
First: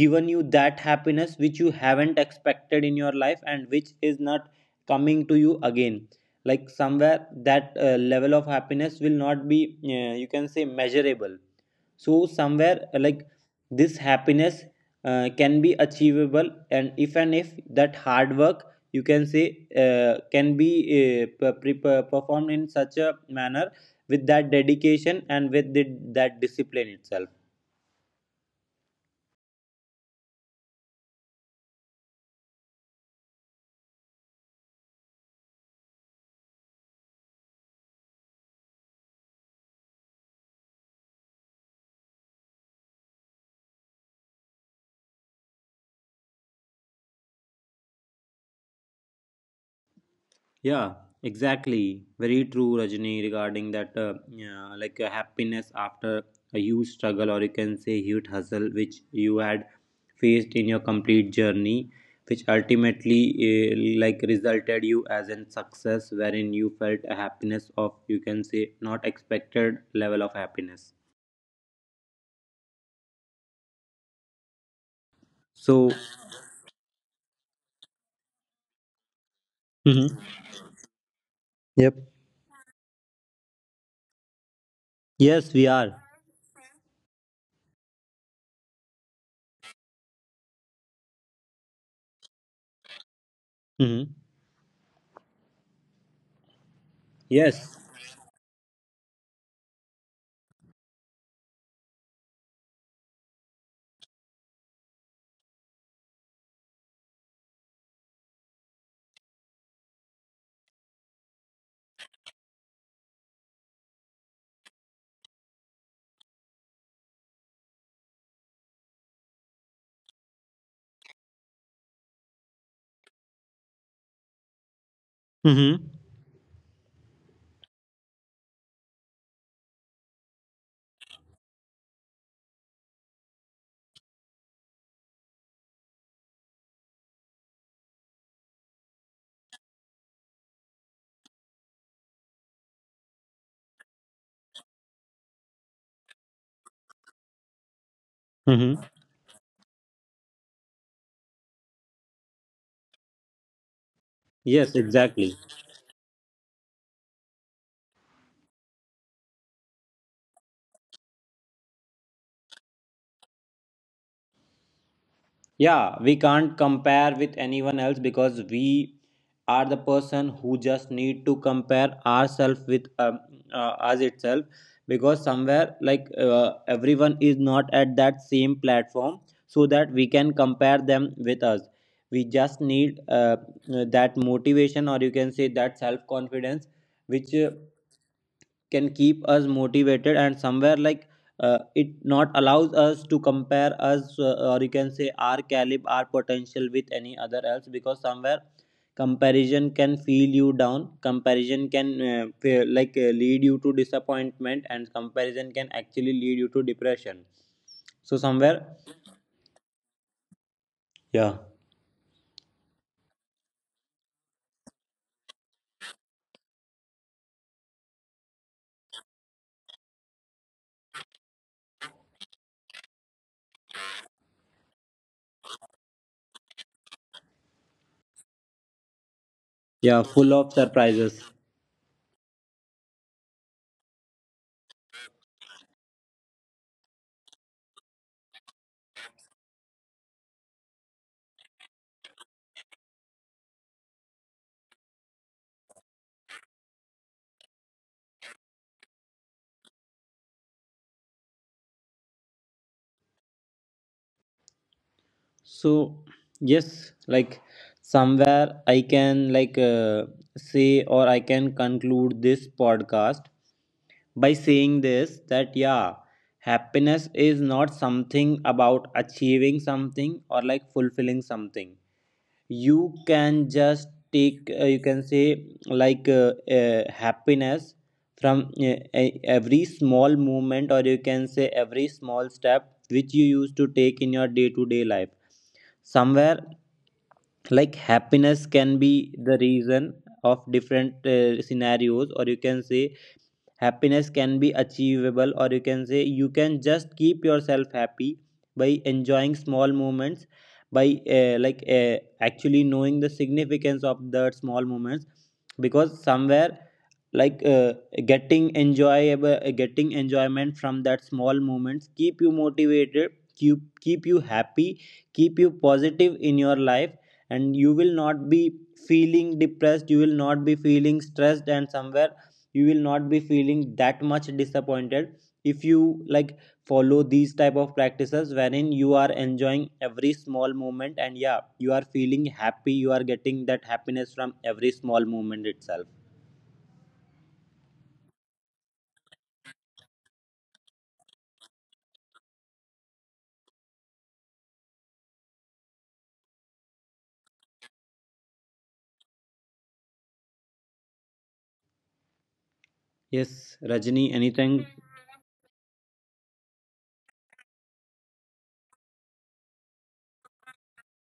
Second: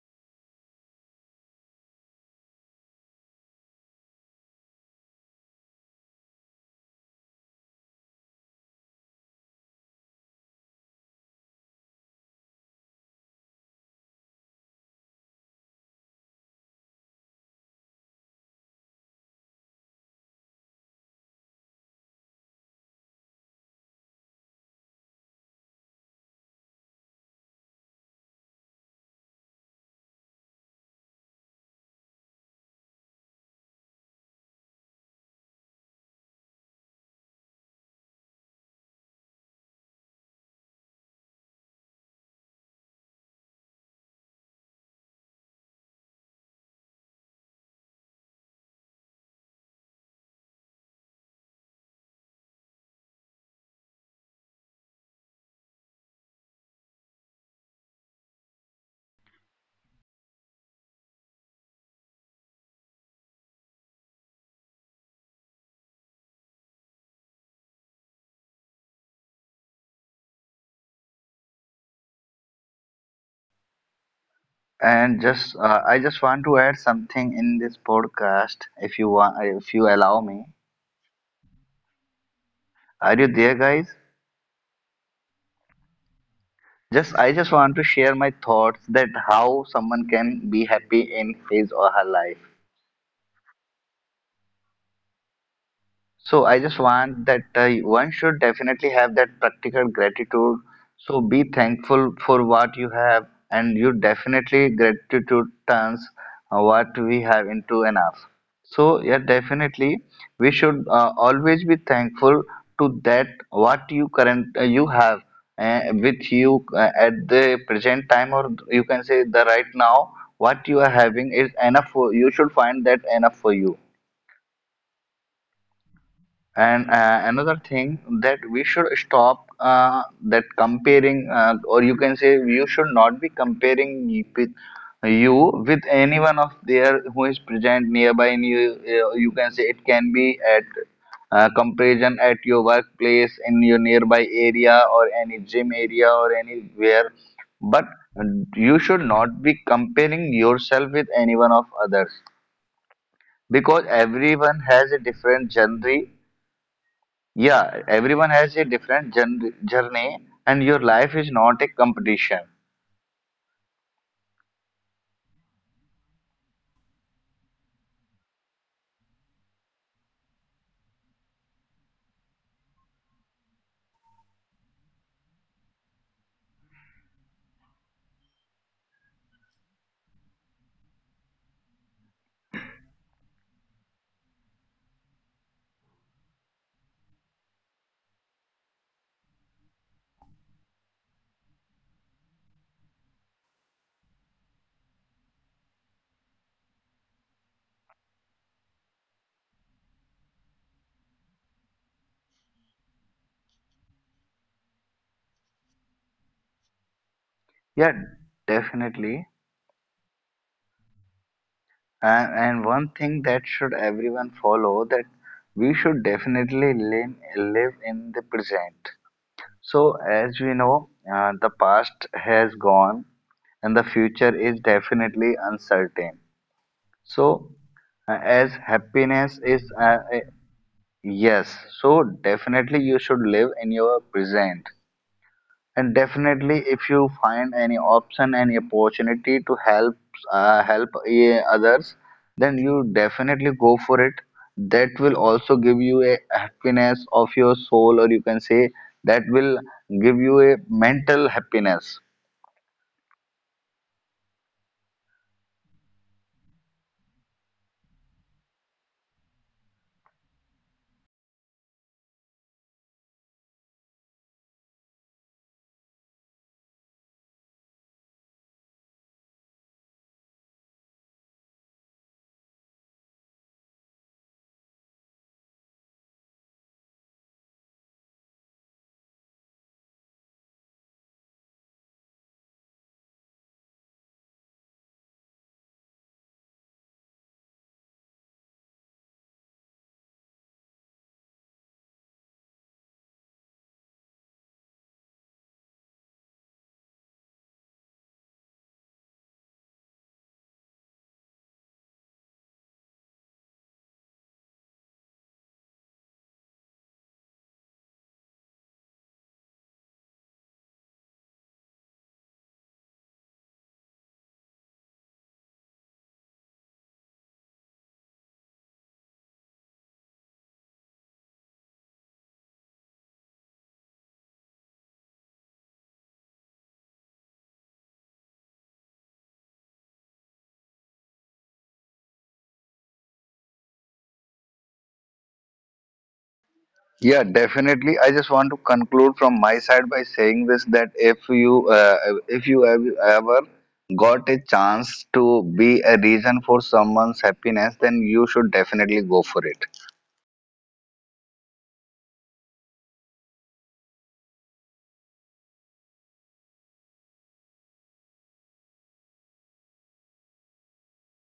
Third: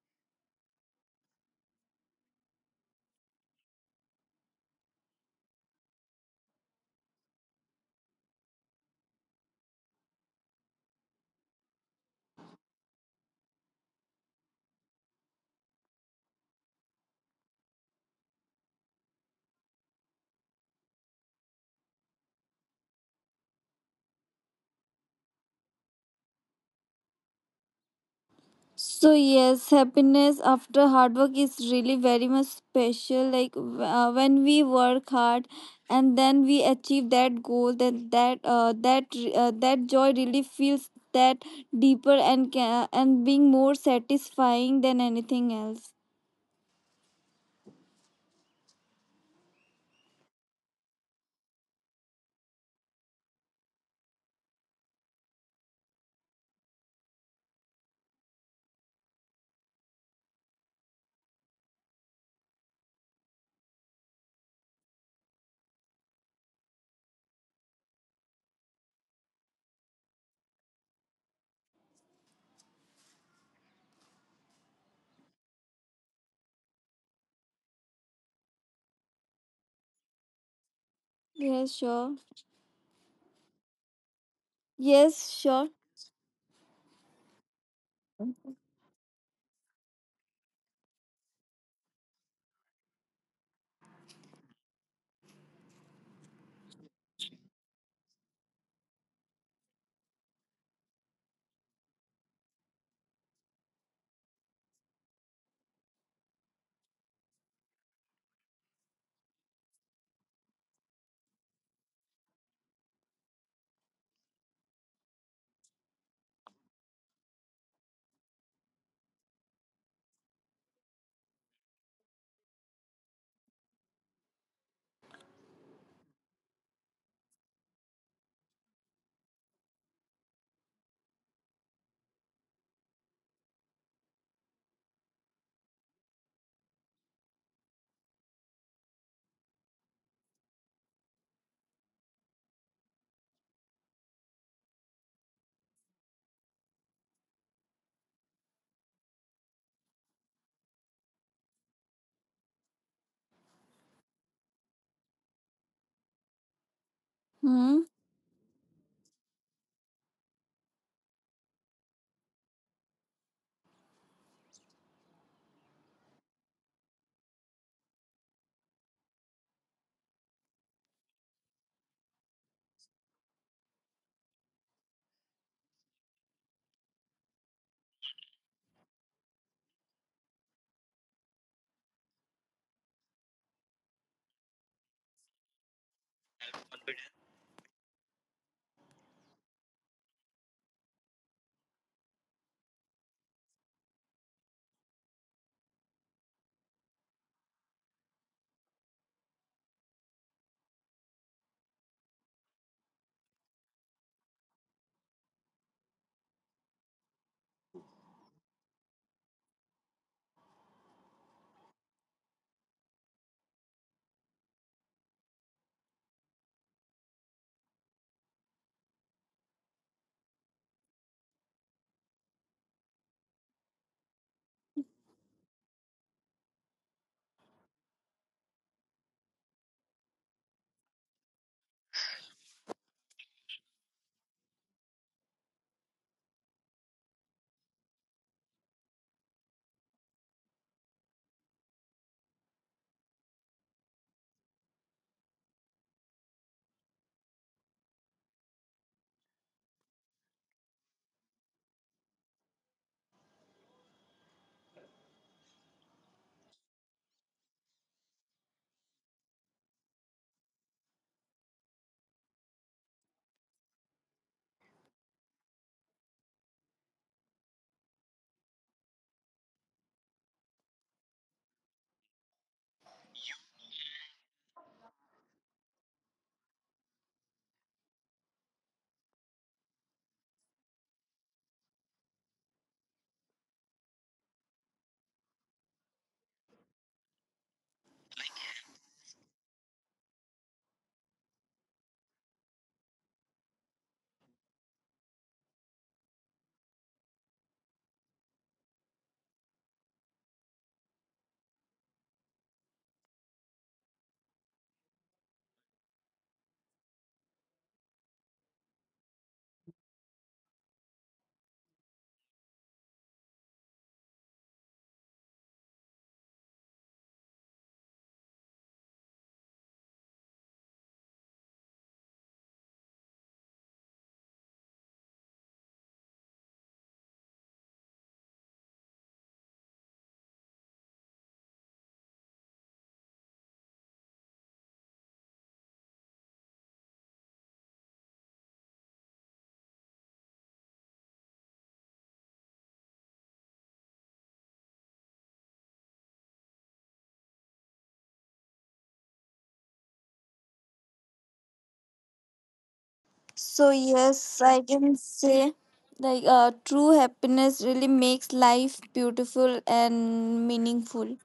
Speaker 1: given you that happiness which you haven't expected in your life, and which is not coming to you again. Like somewhere that level of happiness will not be, you can say, measurable. So somewhere like this happiness can be achievable, and if that hard work, you can say, can be performed in such a manner, with that dedication and with the, that discipline itself.
Speaker 3: So yes, happiness after hard work is really very much special. Like when we work hard and then we achieve that goal, then that joy really feels that deeper and can, and being more satisfying than anything else.
Speaker 1: Yeah, exactly. Very true, Rajni, regarding that, yeah, like happiness after a huge struggle, or you can say huge hustle, which you had faced in your complete journey, which ultimately like resulted you as in success, wherein you felt a happiness of, you can say, not expected level of happiness.
Speaker 2: And just
Speaker 1: So,
Speaker 2: I just want to add something in this podcast, if you want, if you allow
Speaker 1: mhm.
Speaker 2: me.
Speaker 3: Yes,
Speaker 1: Yep.
Speaker 3: sure.
Speaker 2: Are you there, guys?
Speaker 3: Yes,
Speaker 1: Yes,
Speaker 3: sure.
Speaker 1: we are.
Speaker 2: Just I just want to share my thoughts that how someone can be happy in his or her life.
Speaker 1: Hmm.
Speaker 2: So I just want that
Speaker 1: Yes.
Speaker 2: one should definitely have that practical gratitude. So be thankful for what you have, and you definitely gratitude turns what we have into enough. So yeah, definitely we should always be thankful to that what you current you have with you at the present time, or you can say the right now what you are having is enough for you, should find that enough for you.
Speaker 1: Hmm.
Speaker 2: And another thing that we should stop that comparing, or you can say you should not be comparing with you with anyone of there who is present nearby. And you, you can say it can be at comparison at your workplace, in your nearby area, or any gym area, or anywhere. But uh, you
Speaker 1: Hmm.
Speaker 2: should not be comparing yourself with anyone of others because everyone
Speaker 1: Yes,
Speaker 2: has a
Speaker 1: exactly.
Speaker 2: different journey. Yeah,
Speaker 3: Hmm.
Speaker 2: everyone has a different journey, and your life is not a competition.
Speaker 1: Yeah, we can't compare with anyone else, because we are the person who just need to compare ourselves with us itself, because somewhere like everyone is not at that same platform, so that we can compare them with us. We just need that motivation, or you can say that self confidence, which can keep us motivated, and somewhere like it not allows us to compare us, or you can say our caliber, our potential, with any other else, because somewhere comparison can feel you down, comparison can lead you to disappointment, and comparison can actually lead you to depression.
Speaker 2: Yeah,
Speaker 1: So somewhere,
Speaker 2: definitely.
Speaker 1: yeah.
Speaker 2: And one thing that should everyone follow that we should definitely live in the present. So as we know, the past has gone, and the future is definitely uncertain. So as happiness is
Speaker 1: Yeah, full of surprises.
Speaker 2: yes, so definitely you should live in your present. And definitely, if you find any option, any opportunity to help help others, then you definitely go for it. That will also give you a happiness of your soul, or you can say that will give you a mental happiness.
Speaker 1: So yes, like somewhere I can like say, or I can conclude this podcast by saying this, that yeah, happiness is not something about achieving something or like fulfilling something. You can just take you can say like happiness from every small movement, or you can say every small step which you used to take in your day to day life. Somewhere like happiness can be the reason of different scenarios, or you can say happiness can be achievable, or you can say you can just keep yourself happy by enjoying small moments, by actually knowing the significance of the small moments, because somewhere like uh, getting enjoyable getting enjoyment from that small moments keep you motivated, keep you happy, keep you positive in your life, and you will not be feeling depressed, you will not be feeling stressed, and somewhere you will not be feeling that much disappointed if you like follow these type of practices wherein you are enjoying every small moment, and yeah, you are feeling happy, you are getting that happiness from every small moment itself.
Speaker 2: Yeah, definitely. I just want to conclude from my side by saying this that if you have ever got a chance to be a reason for someone's happiness, then you should definitely go for it.
Speaker 1: Yes,
Speaker 3: So
Speaker 1: Rajni,
Speaker 3: yes, I
Speaker 1: anything?
Speaker 3: can say, like true happiness really makes life beautiful and meaningful.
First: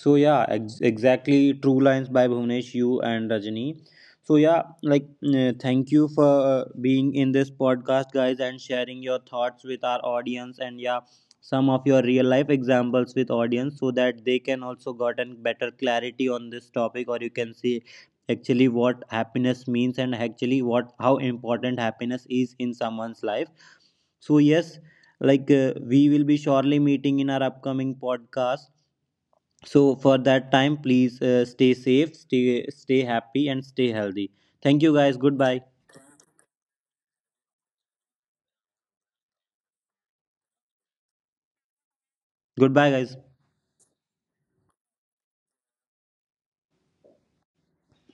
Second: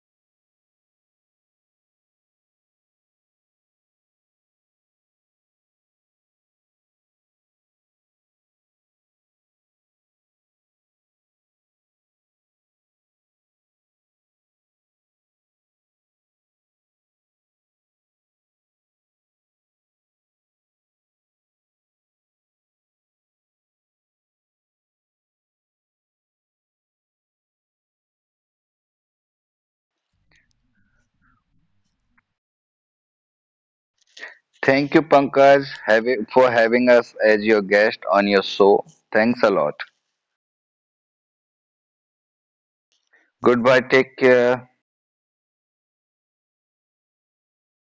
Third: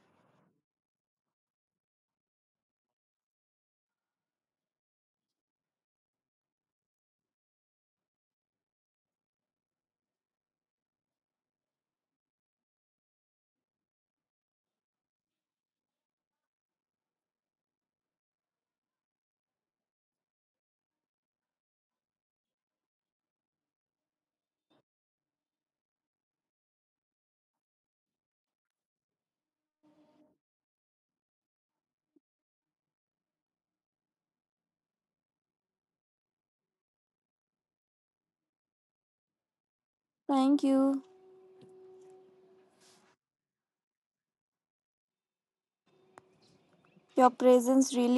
Speaker 1: So yeah, exactly. True lines by Bhuvnesh, you and Rajani. So yeah, like thank you for being in this podcast, guys, and sharing your thoughts with our audience, and yeah, some of your real life examples with audience, so that they can also gotten better clarity on this topic, or you can see actually what happiness means, and actually what how important happiness is in someone's life. So yes, like we will be surely meeting in our upcoming podcast, so for that time please stay safe, stay happy and stay healthy. Thank
Speaker 2: Thank
Speaker 1: you
Speaker 2: you,
Speaker 1: guys, goodbye.
Speaker 2: Pankaj, for having us as your guest on your show. Thanks a lot.
Speaker 3: Thank you.
Speaker 1: Goodbye guys.
Speaker 2: Goodbye. Take care.
Speaker 3: Your presence really